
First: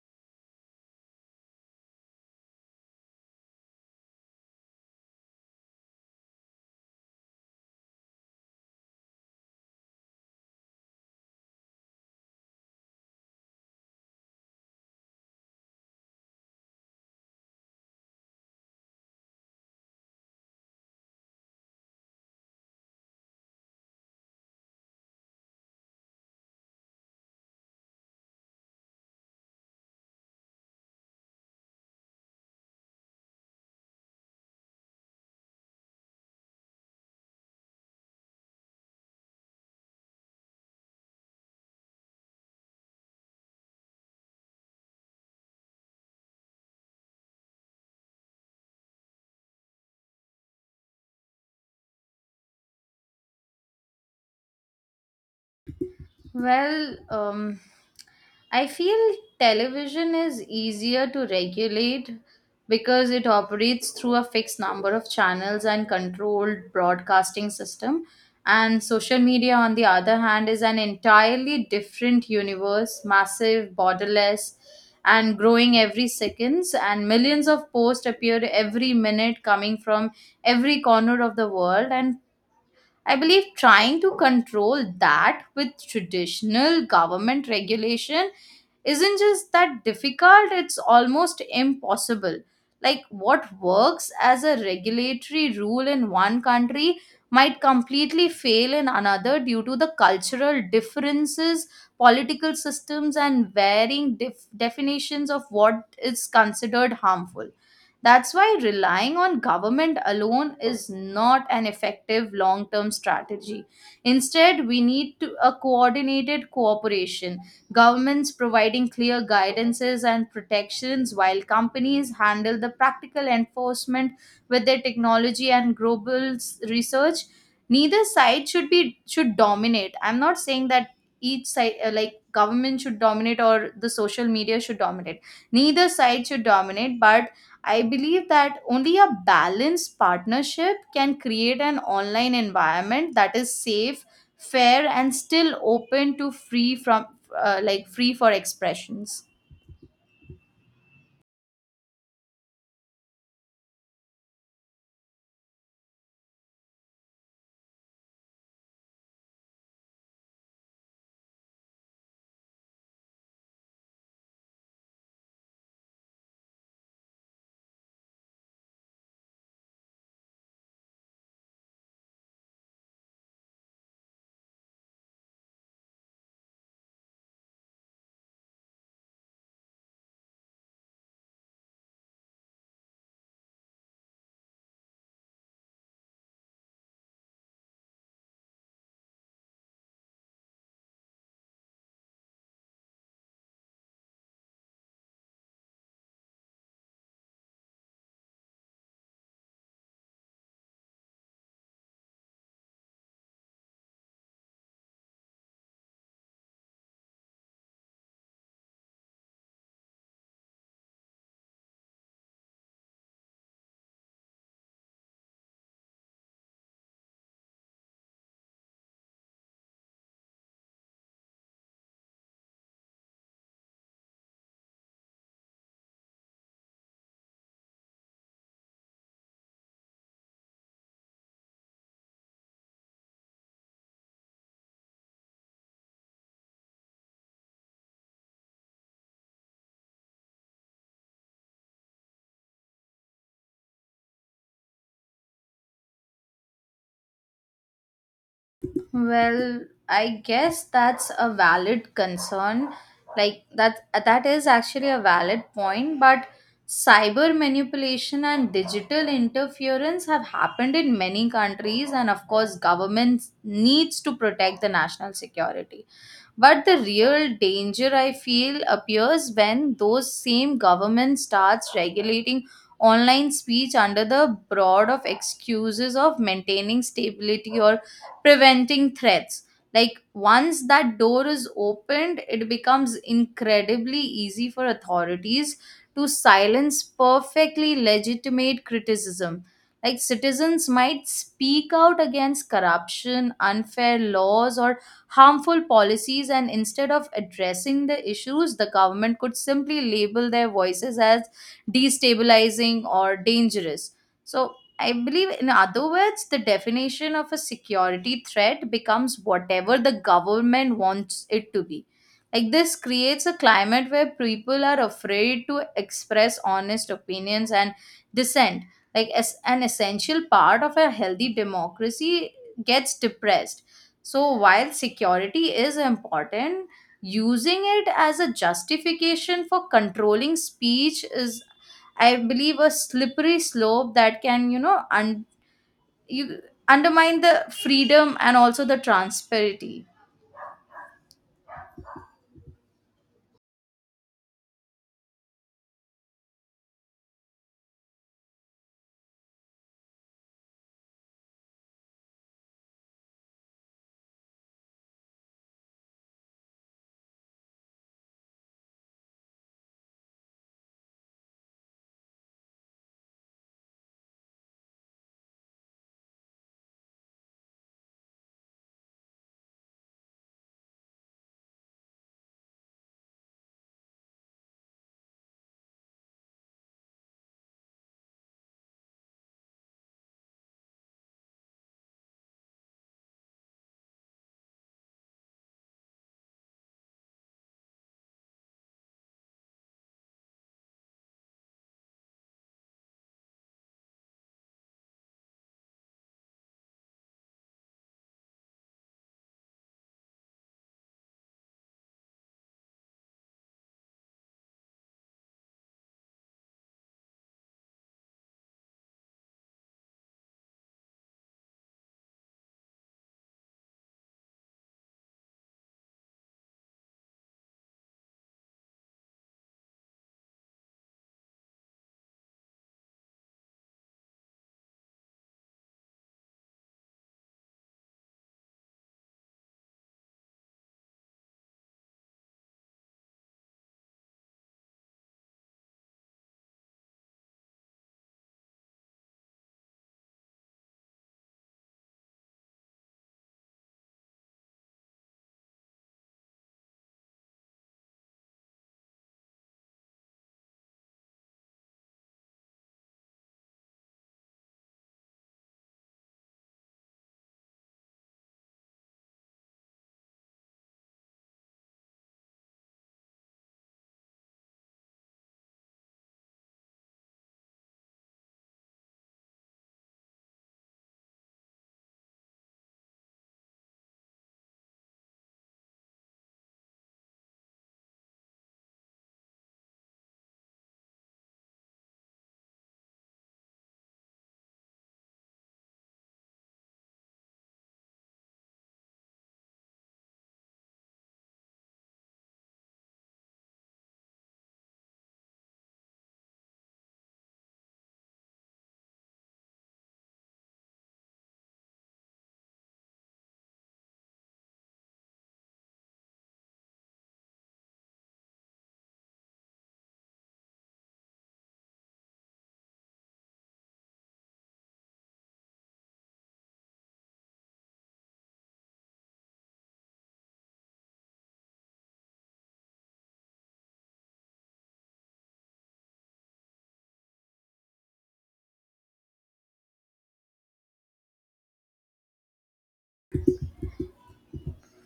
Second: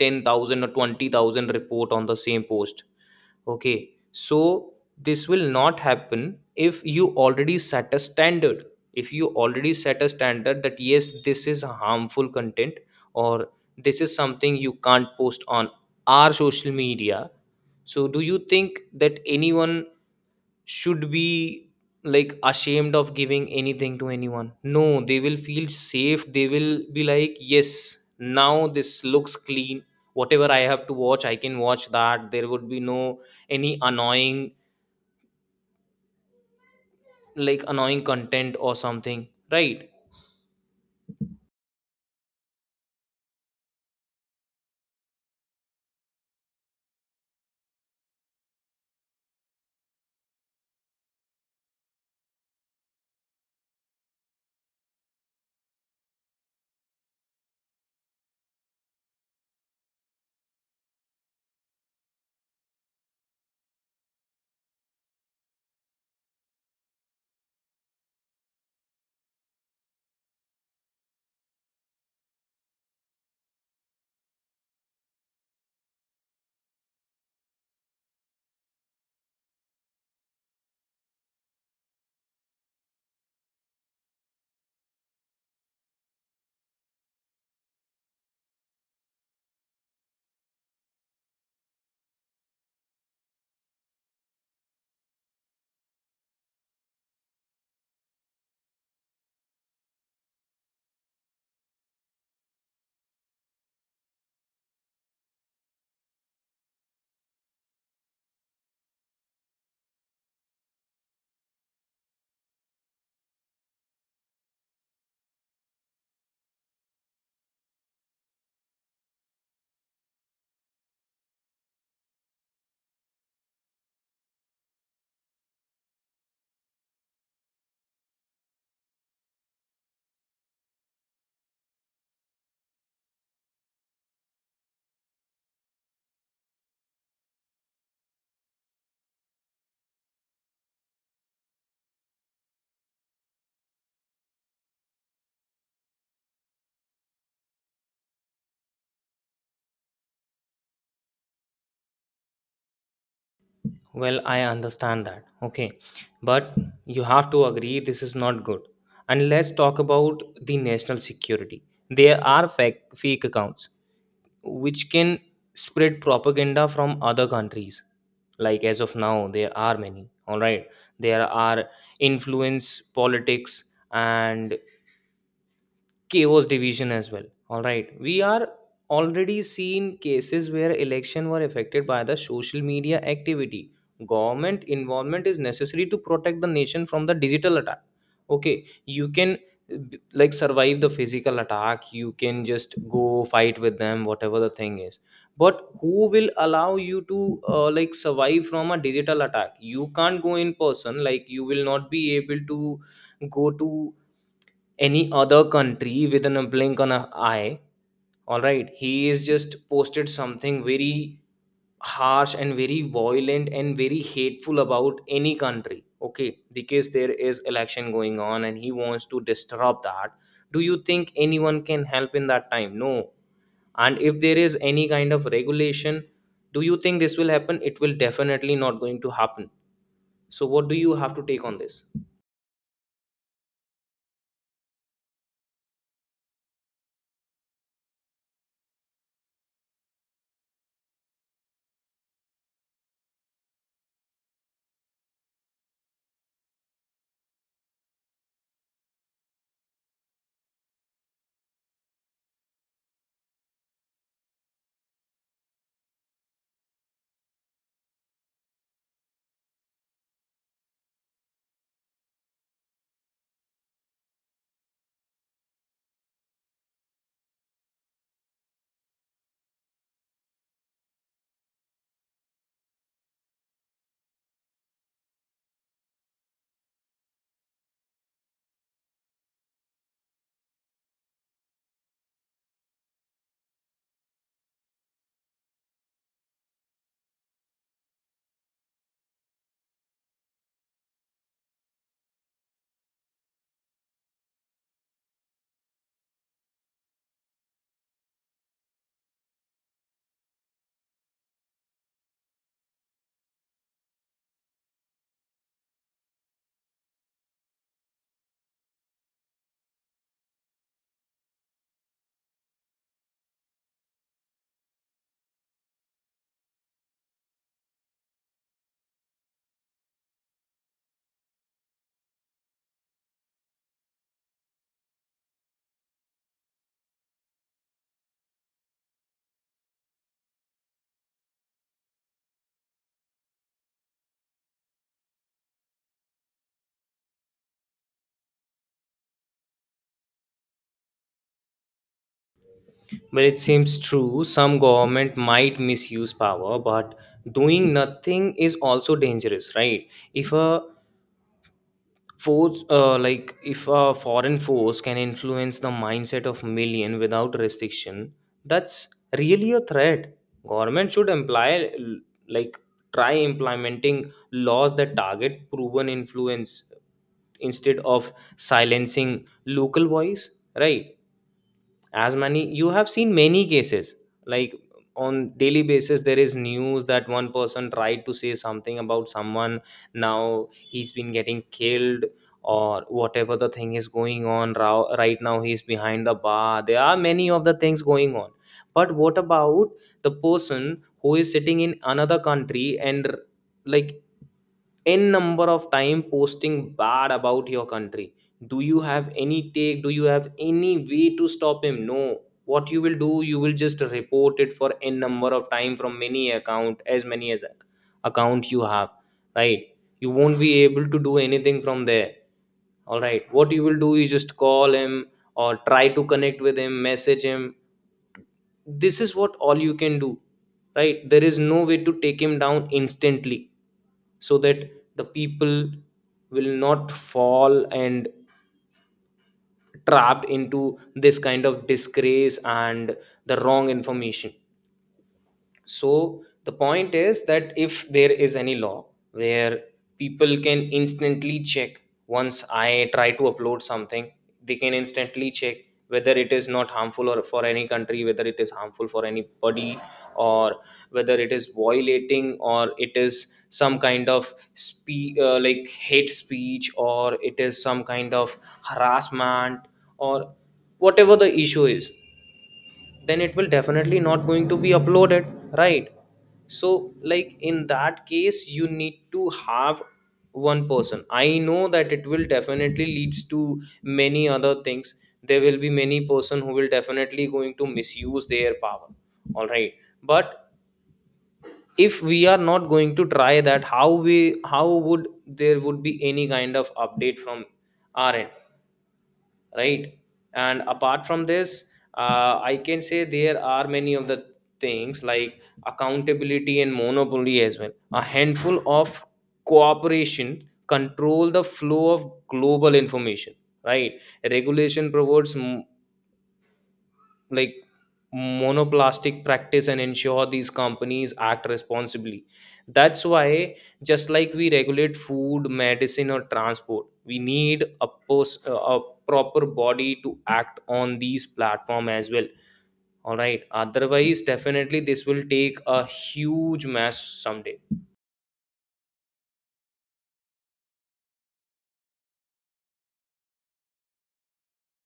Speaker 1: or 20,000 report on the same post, okay? So, this will not happen if you already set a standard, if you already set a standard that yes, this is harmful content, or this is something you can't post on our social media. So do you think that anyone should be, like, ashamed of giving anything to anyone? No, they will feel safe. They will be like, yes, now this looks clean. Whatever I have to watch, I can watch that. There would be no any annoying, like, annoying content or something, right?
Speaker 2: Well, um, I feel television is easier to regulate because it operates through a fixed number of channels and controlled broadcasting system. And social media, on the other hand, is an entirely different universe, massive, borderless, and growing every seconds. And millions of posts appear every minute coming from every corner of the world. And I believe trying to control that with traditional government regulation isn't just that difficult, it's almost impossible. Like, what works as a regulatory rule in one country might completely fail in another due to the cultural differences, political systems, and varying definitions of what is considered harmful. That's why relying on government alone is not an effective long term strategy. Instead, we need to, a coordinated cooperation, governments providing clear guidances and protections, while companies handle the practical enforcement with their technology and global research. Neither side should dominate. I'm not saying that each side like government should dominate or the social media should dominate. Neither side should dominate, but I believe that only a balanced partnership can create an online environment that is safe, fair, and still open to free from like free for expressions.
Speaker 1: Well, I understand that. Okay. But you have to agree this is not good. And let's talk about the national security. There are fake accounts which can spread propaganda from other countries. Like as of now, there are many. All right. There are influence politics and chaos division as well, all right? We are already seen cases where election were affected by the social media activity. Government involvement is necessary to protect the nation from the digital attack, okay? You can survive the physical attack, you can just go fight with them whatever the thing is. But who will allow you to, survive from a digital attack? You can't go in person, like you will not be able to go to any other country within a blink on an eye, all right? He is just posted something very harsh and very violent and very hateful about any country, okay, because there is election going on and he wants to disturb that. Do you think anyone can help in that time? No. And if there is any kind of regulation, do you think this will happen? It will definitely not going to happen. So what do you have to take on this?
Speaker 2: Well, I guess that's a valid concern. Like that is actually a valid point, but cyber manipulation and digital interference have happened in many countries, and of course governments needs to protect the national security, but the real danger I feel appears when those same government starts regulating online speech under the broad of excuses of maintaining stability or preventing threats. Like, once that door is opened, it becomes incredibly easy for authorities to silence perfectly legitimate criticism. Like, citizens might speak out against corruption, unfair laws, or harmful policies, and instead of addressing the issues, the government could simply label their voices as destabilizing or dangerous. So, I believe, in other words, the definition of a security threat becomes whatever the government wants it to be. Like, this creates a climate where people are afraid to express honest opinions and dissent. Like, as an essential part of a healthy democracy gets depressed. So while security is important, using it as a justification for controlling speech is, I believe, a slippery slope that can, you know, un- you undermine the freedom and also the transparency.
Speaker 1: Well, it seems true. Some government might misuse power, but doing nothing is also dangerous, right? If a foreign force can influence the mindset of million without restriction, that's really a threat. Government should like, try implementing laws that target proven influence instead of silencing local voice, right? As many, you have seen many cases, like, on daily basis there is news that one person tried to say something about someone, now he's been getting killed, or whatever the thing is going on, right now he's behind the bar, there are many of the things going on. But what about the person who is sitting in another country and, like, n number of time posting bad about your country? Do you have any take? Do you have any way to stop him? No. What you will do, you will just report it for n number of time from many account, as many as account you have, right? You won't be able to do anything from there, all right? What you will do is just call him or try to connect with him, message him. This is what all you can do, right? There is no way to take him down instantly, so that the people will not fall and trapped into this kind of disgrace and the wrong information. So the point is that if there is any law where people can instantly check, once I try to upload something, they can instantly check whether it is not harmful or for any country, whether it is harmful for anybody, or whether it is violating, or it is some kind of hate speech, or it is some kind of harassment, or whatever the issue is, then it will definitely not going to be uploaded, right? So, like, in that case you need to have one person. I know that it will definitely leads to many other things. There will be many person who will Definitely going to misuse their power. All right, but if we are not going to try that, how we how would there would be any kind of update from our end? Right. And apart from this, I can say there are many of the things like accountability and monopoly as well. A handful of cooperation control the flow of global information, right? Regulation provides, like, monoplastic practice and ensure these companies act responsibly. That's why, just like we regulate food, medicine, or transport, we need a proper body to act on these platform as well. All right, otherwise definitely this will take a huge mess someday.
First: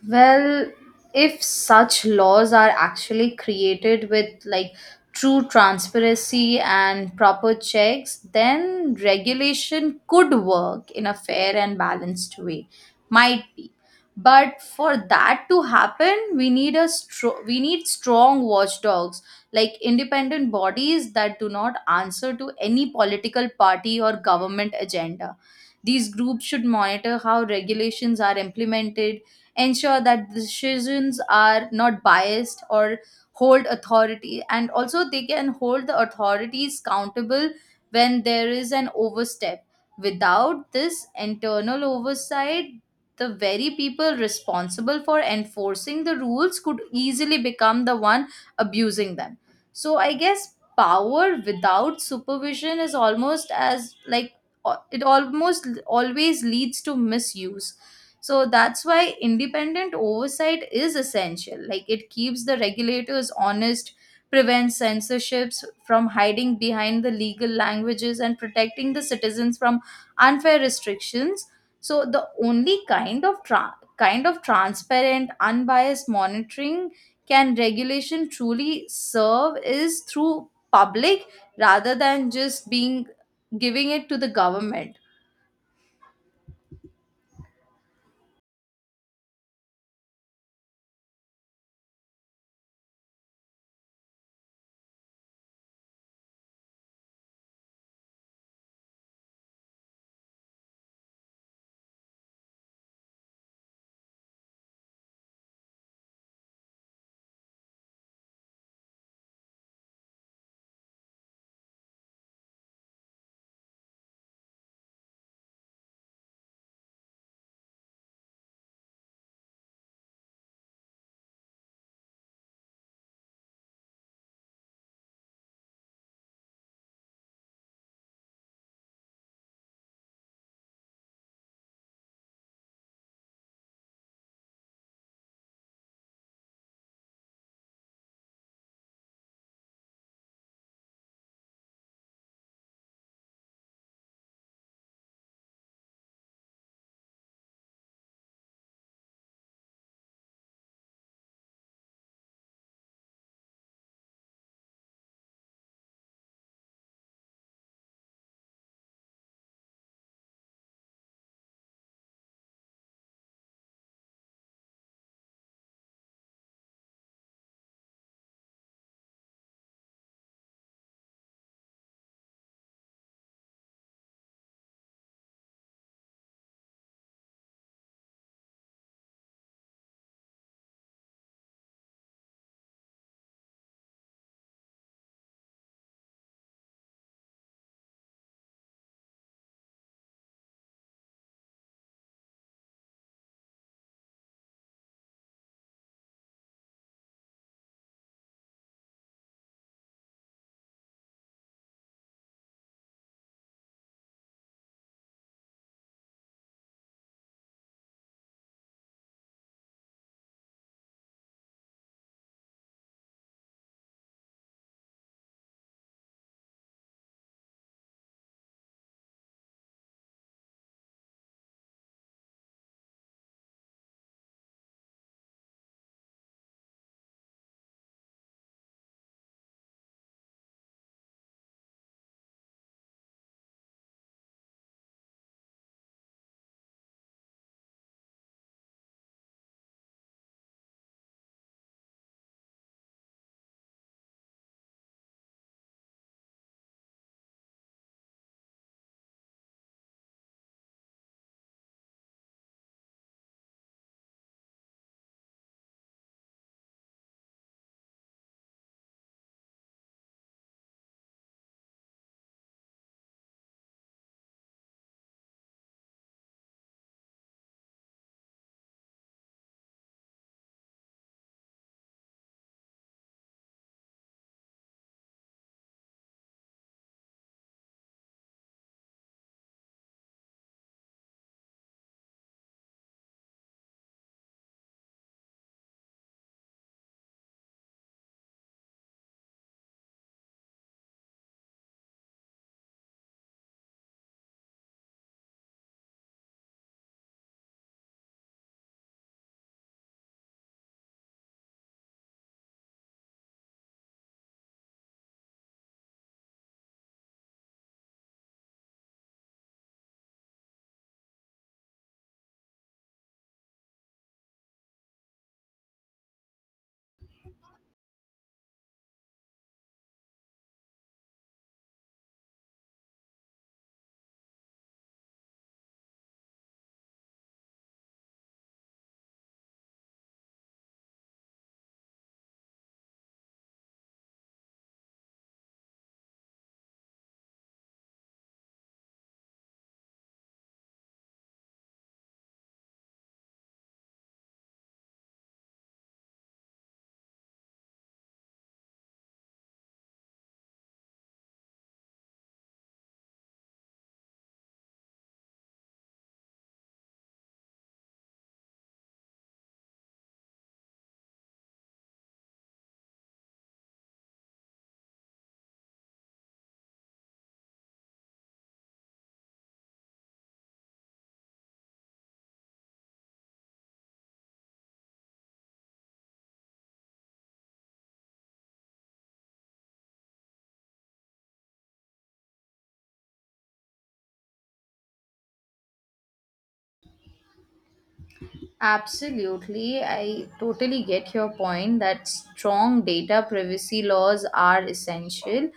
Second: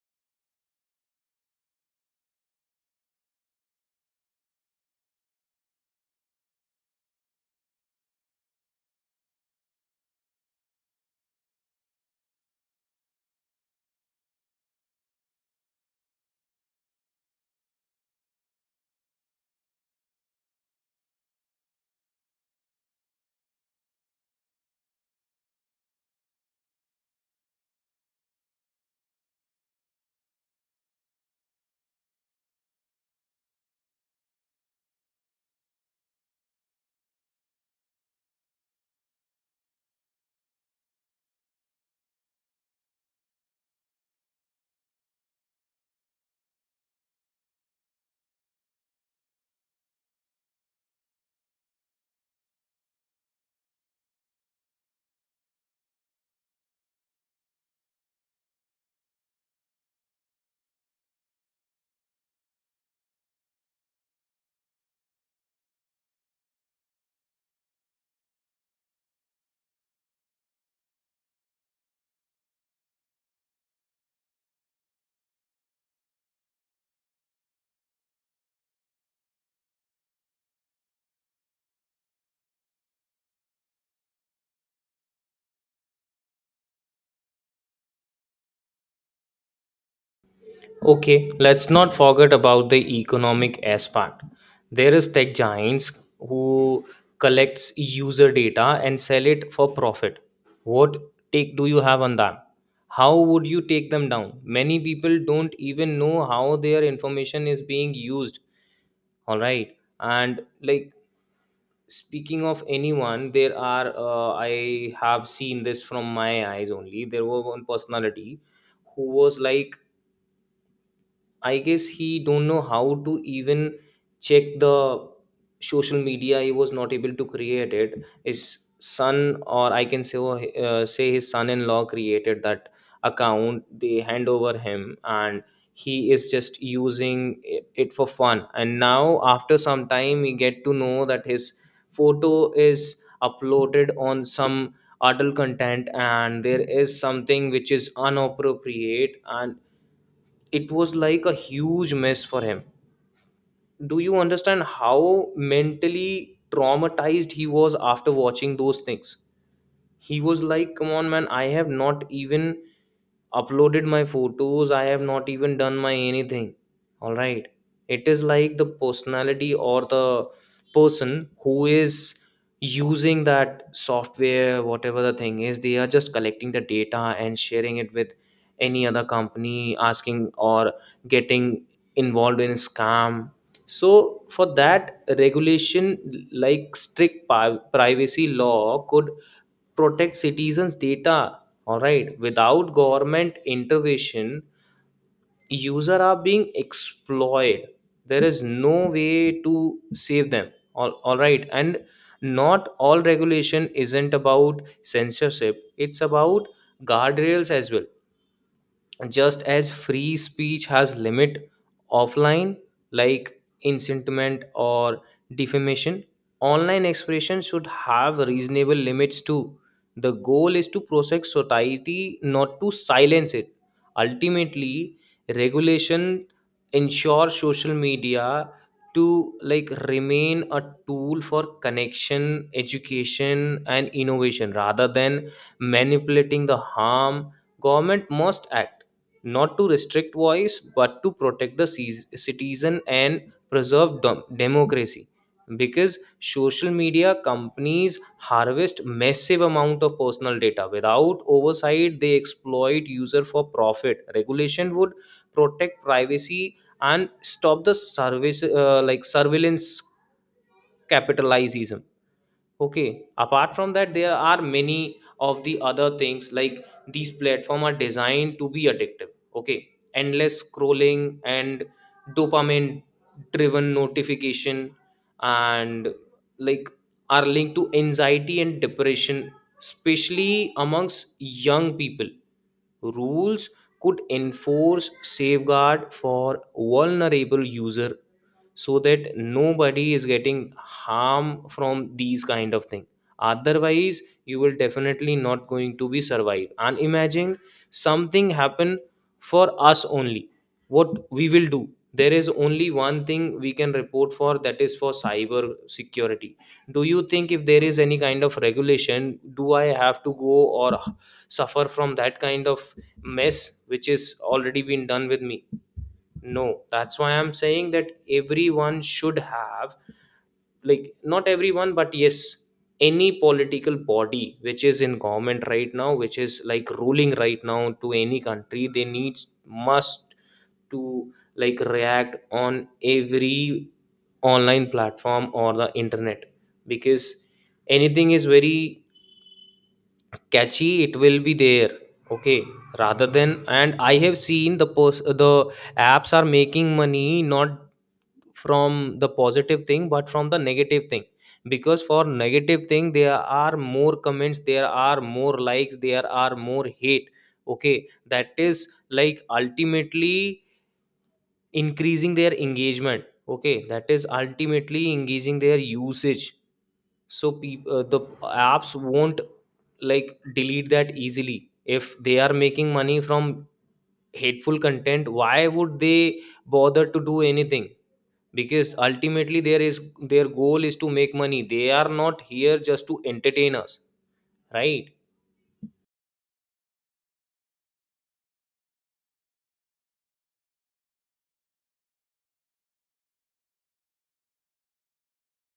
Speaker 2: Well, if such laws are actually created with like true transparency and proper checks, then regulation could work in a fair and balanced way. Might be. But for that to happen, we need strong watchdogs, like independent bodies that do not answer to any political party or government agenda. These groups should monitor how regulations are implemented, ensure that decisions are not biased, or hold authority, and also they can hold the authorities accountable when there is an overstep. Without this internal oversight, the very people responsible for enforcing the rules could easily become the one abusing them. So I guess power without supervision is almost as like it almost always leads to misuse. So that's why independent oversight is essential. Like, it keeps the regulators honest, prevents censorships from hiding behind the legal languages, and protecting the citizens from unfair restrictions. So the only kind of transparent unbiased monitoring can regulation truly serve is through public rather than just being giving it to the government.
Speaker 1: Okay, let's not forget about the economic aspect. There is tech giants who collects user data and sell it for profit. What take do you have on that? How would you take them down? Many people don't even know how their information is being used. All right, and like, speaking of anyone, there are I have seen this from my eyes only. There was one personality who was like, I guess he don't know how to even check the social media. He was not able to create it. His son, or I can say his son-in-law, created that account. They hand over him, and he is just using it for fun. And now, after some time, we get to know that his photo is uploaded on some adult content, and there is something which is inappropriate, and it was like a huge mess for him. Do you understand how mentally traumatized he was after watching those things? He was like, come on man, I have not even uploaded my photos, I have not even done my anything. All right, it is like the personality or the person who is using that software, whatever the thing is, they are just collecting the data and sharing it with any other company, asking or getting involved in scam. So for that, regulation like privacy law could protect citizens data. All right, without government intervention, user are being exploited. There is no way to save them all. All right, and not all regulation isn't about censorship, it's about guardrails as well. Just as free speech has limit offline, like incitement or defamation, online expression should have reasonable limits too. The goal is to protect society, not to silence it. Ultimately, regulation ensures social media to, like, remain a tool for connection, education, and innovation rather than manipulating the harm. Government must act not to restrict voice, but to protect the citizen and preserve democracy. Because social media companies harvest massive amount of personal data without oversight, they exploit user for profit. Regulation would protect privacy and stop the service, like, surveillance capitalism. Okay, apart from that, there are many of the other things, like these platform are designed to be addictive. Okay, endless scrolling and dopamine driven notification, and, like, are linked to anxiety and depression, especially amongst young people. Rules could enforce safeguard for vulnerable user, so that nobody is getting harm from these kind of thing. Otherwise, you will definitely not going to be survive. And imagine something happen for us only, what we will do? There is only one thing we can report for, that is for cyber security. Do you think if there is any kind of regulation, do I have to go or suffer from that kind of mess which is already been done with me? No, that's why I'm saying that everyone should have, like, not everyone, but yes, any political body which is in government right now, which is like ruling right now to any country, they need must to, like, react on every online platform or the internet. Because anything is very catchy, it will be there. Okay, rather than, and I have seen the post, the apps are making money not from the positive thing but from the negative thing. Because for negative thing there are more comments, there are more likes, there are more hate. Okay, that is like ultimately increasing their engagement. Okay, that is ultimately engaging their usage. So the apps won't, like, delete that easily. If they are making money from hateful content, why would they bother to do anything? Because ultimately, there is their goal is to make money, they are not here just to entertain us, right?
Speaker 2: Absolutely. I totally get your point that strong data privacy laws are essential,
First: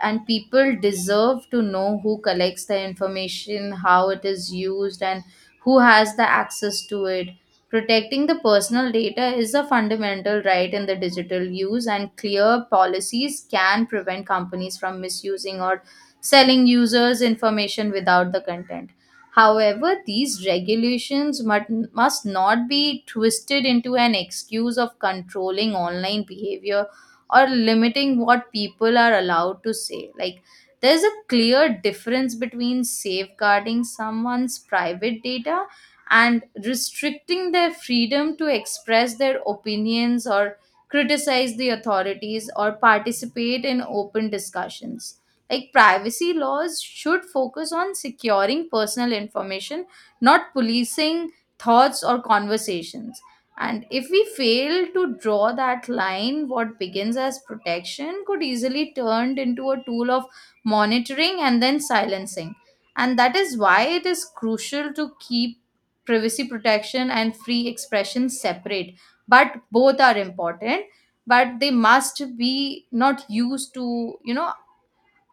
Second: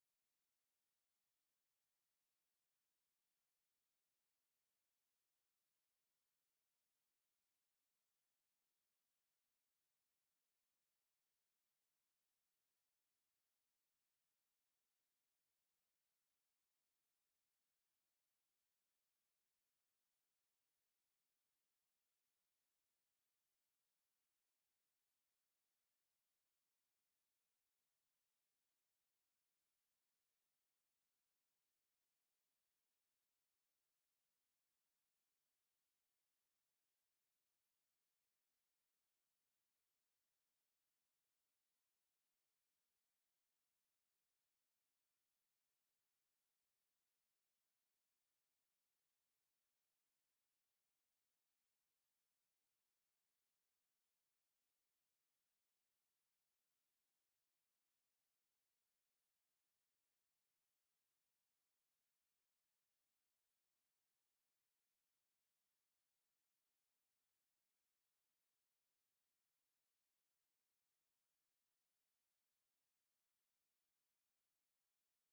Speaker 2: and people deserve to know who collects the information, how it is used, and who has the access to it. Protecting the personal data is a fundamental right in the digital use, and clear policies can prevent companies from misusing or selling users' information without the content. However, these regulations must not be twisted into an excuse of controlling online behavior or limiting what people are allowed to say. Like, there's a clear difference between safeguarding someone's private data and restricting their freedom to express their opinions or criticize the authorities or participate in open discussions. Like, privacy laws should focus on securing personal information, not policing thoughts or conversations. And if we fail to draw that line, what begins as protection could easily turned into a tool of monitoring and then silencing. And that is why it is crucial to keep privacy protection and free expression separate. But both are important, but they must be not used to, you know,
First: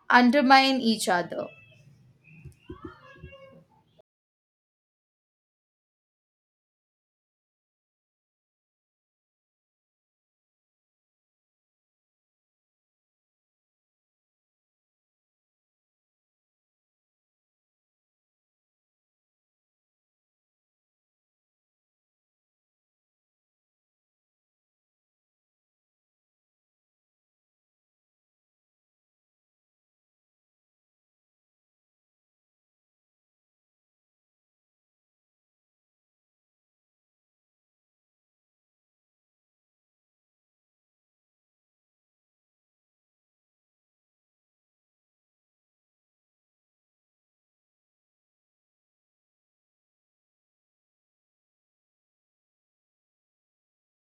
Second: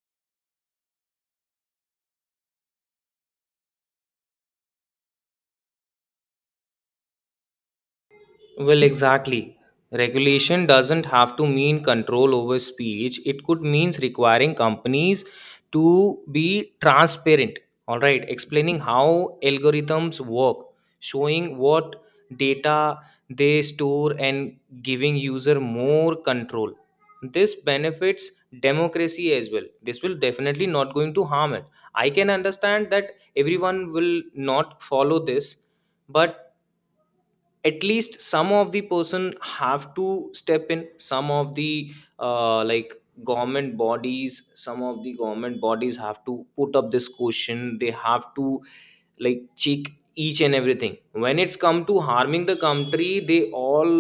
Speaker 2: undermine each other.
Speaker 1: Well, exactly. Regulation doesn't have to mean control over speech. It could means requiring companies to be transparent, all right, explaining how algorithms work, showing what data they store, and giving user more control. This benefits democracy as well. This will definitely not going to harm it. I can understand that everyone will not follow this, but at least some of the person have to step in. Some of the like, government bodies, some of the government bodies have to put up this question. They have to, like, cheek each and everything. When it's come to harming the country, they all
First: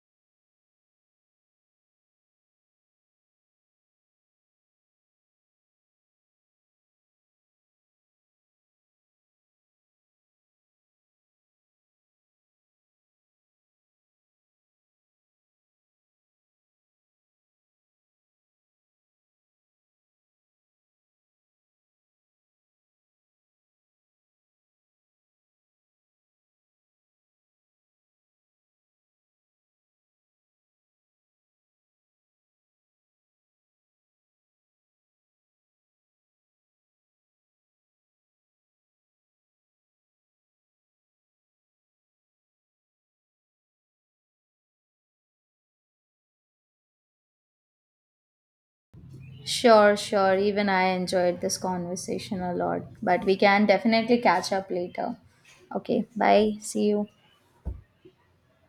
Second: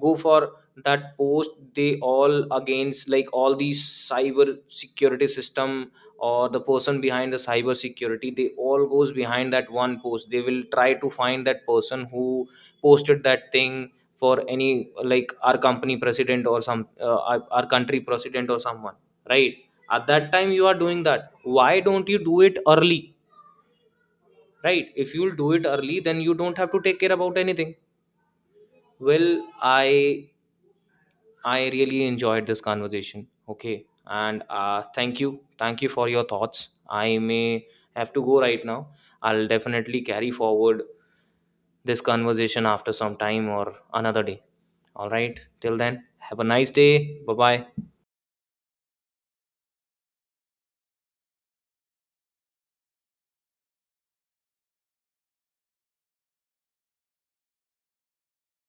Speaker 1: go for that post, they all against, like, all these cyber security system, or the person behind the cyber security, they all goes behind that one post, they will try to find that person who posted that thing for any, like, our company president or some our country president or someone, right? At that time you are doing that, why don't you do it early? Right, if you'll do it early, then you don't have to take care about anything. Well, i I really enjoyed this conversation. Okay, and thank you, thank you for your thoughts. I may have to go right now. I'll definitely carry forward this conversation after some time or another day. All right, till then, have a nice day. Bye bye.
Speaker 2: Sure, sure. Even I enjoyed this conversation a lot, but we can definitely catch up later. Okay, bye. See you.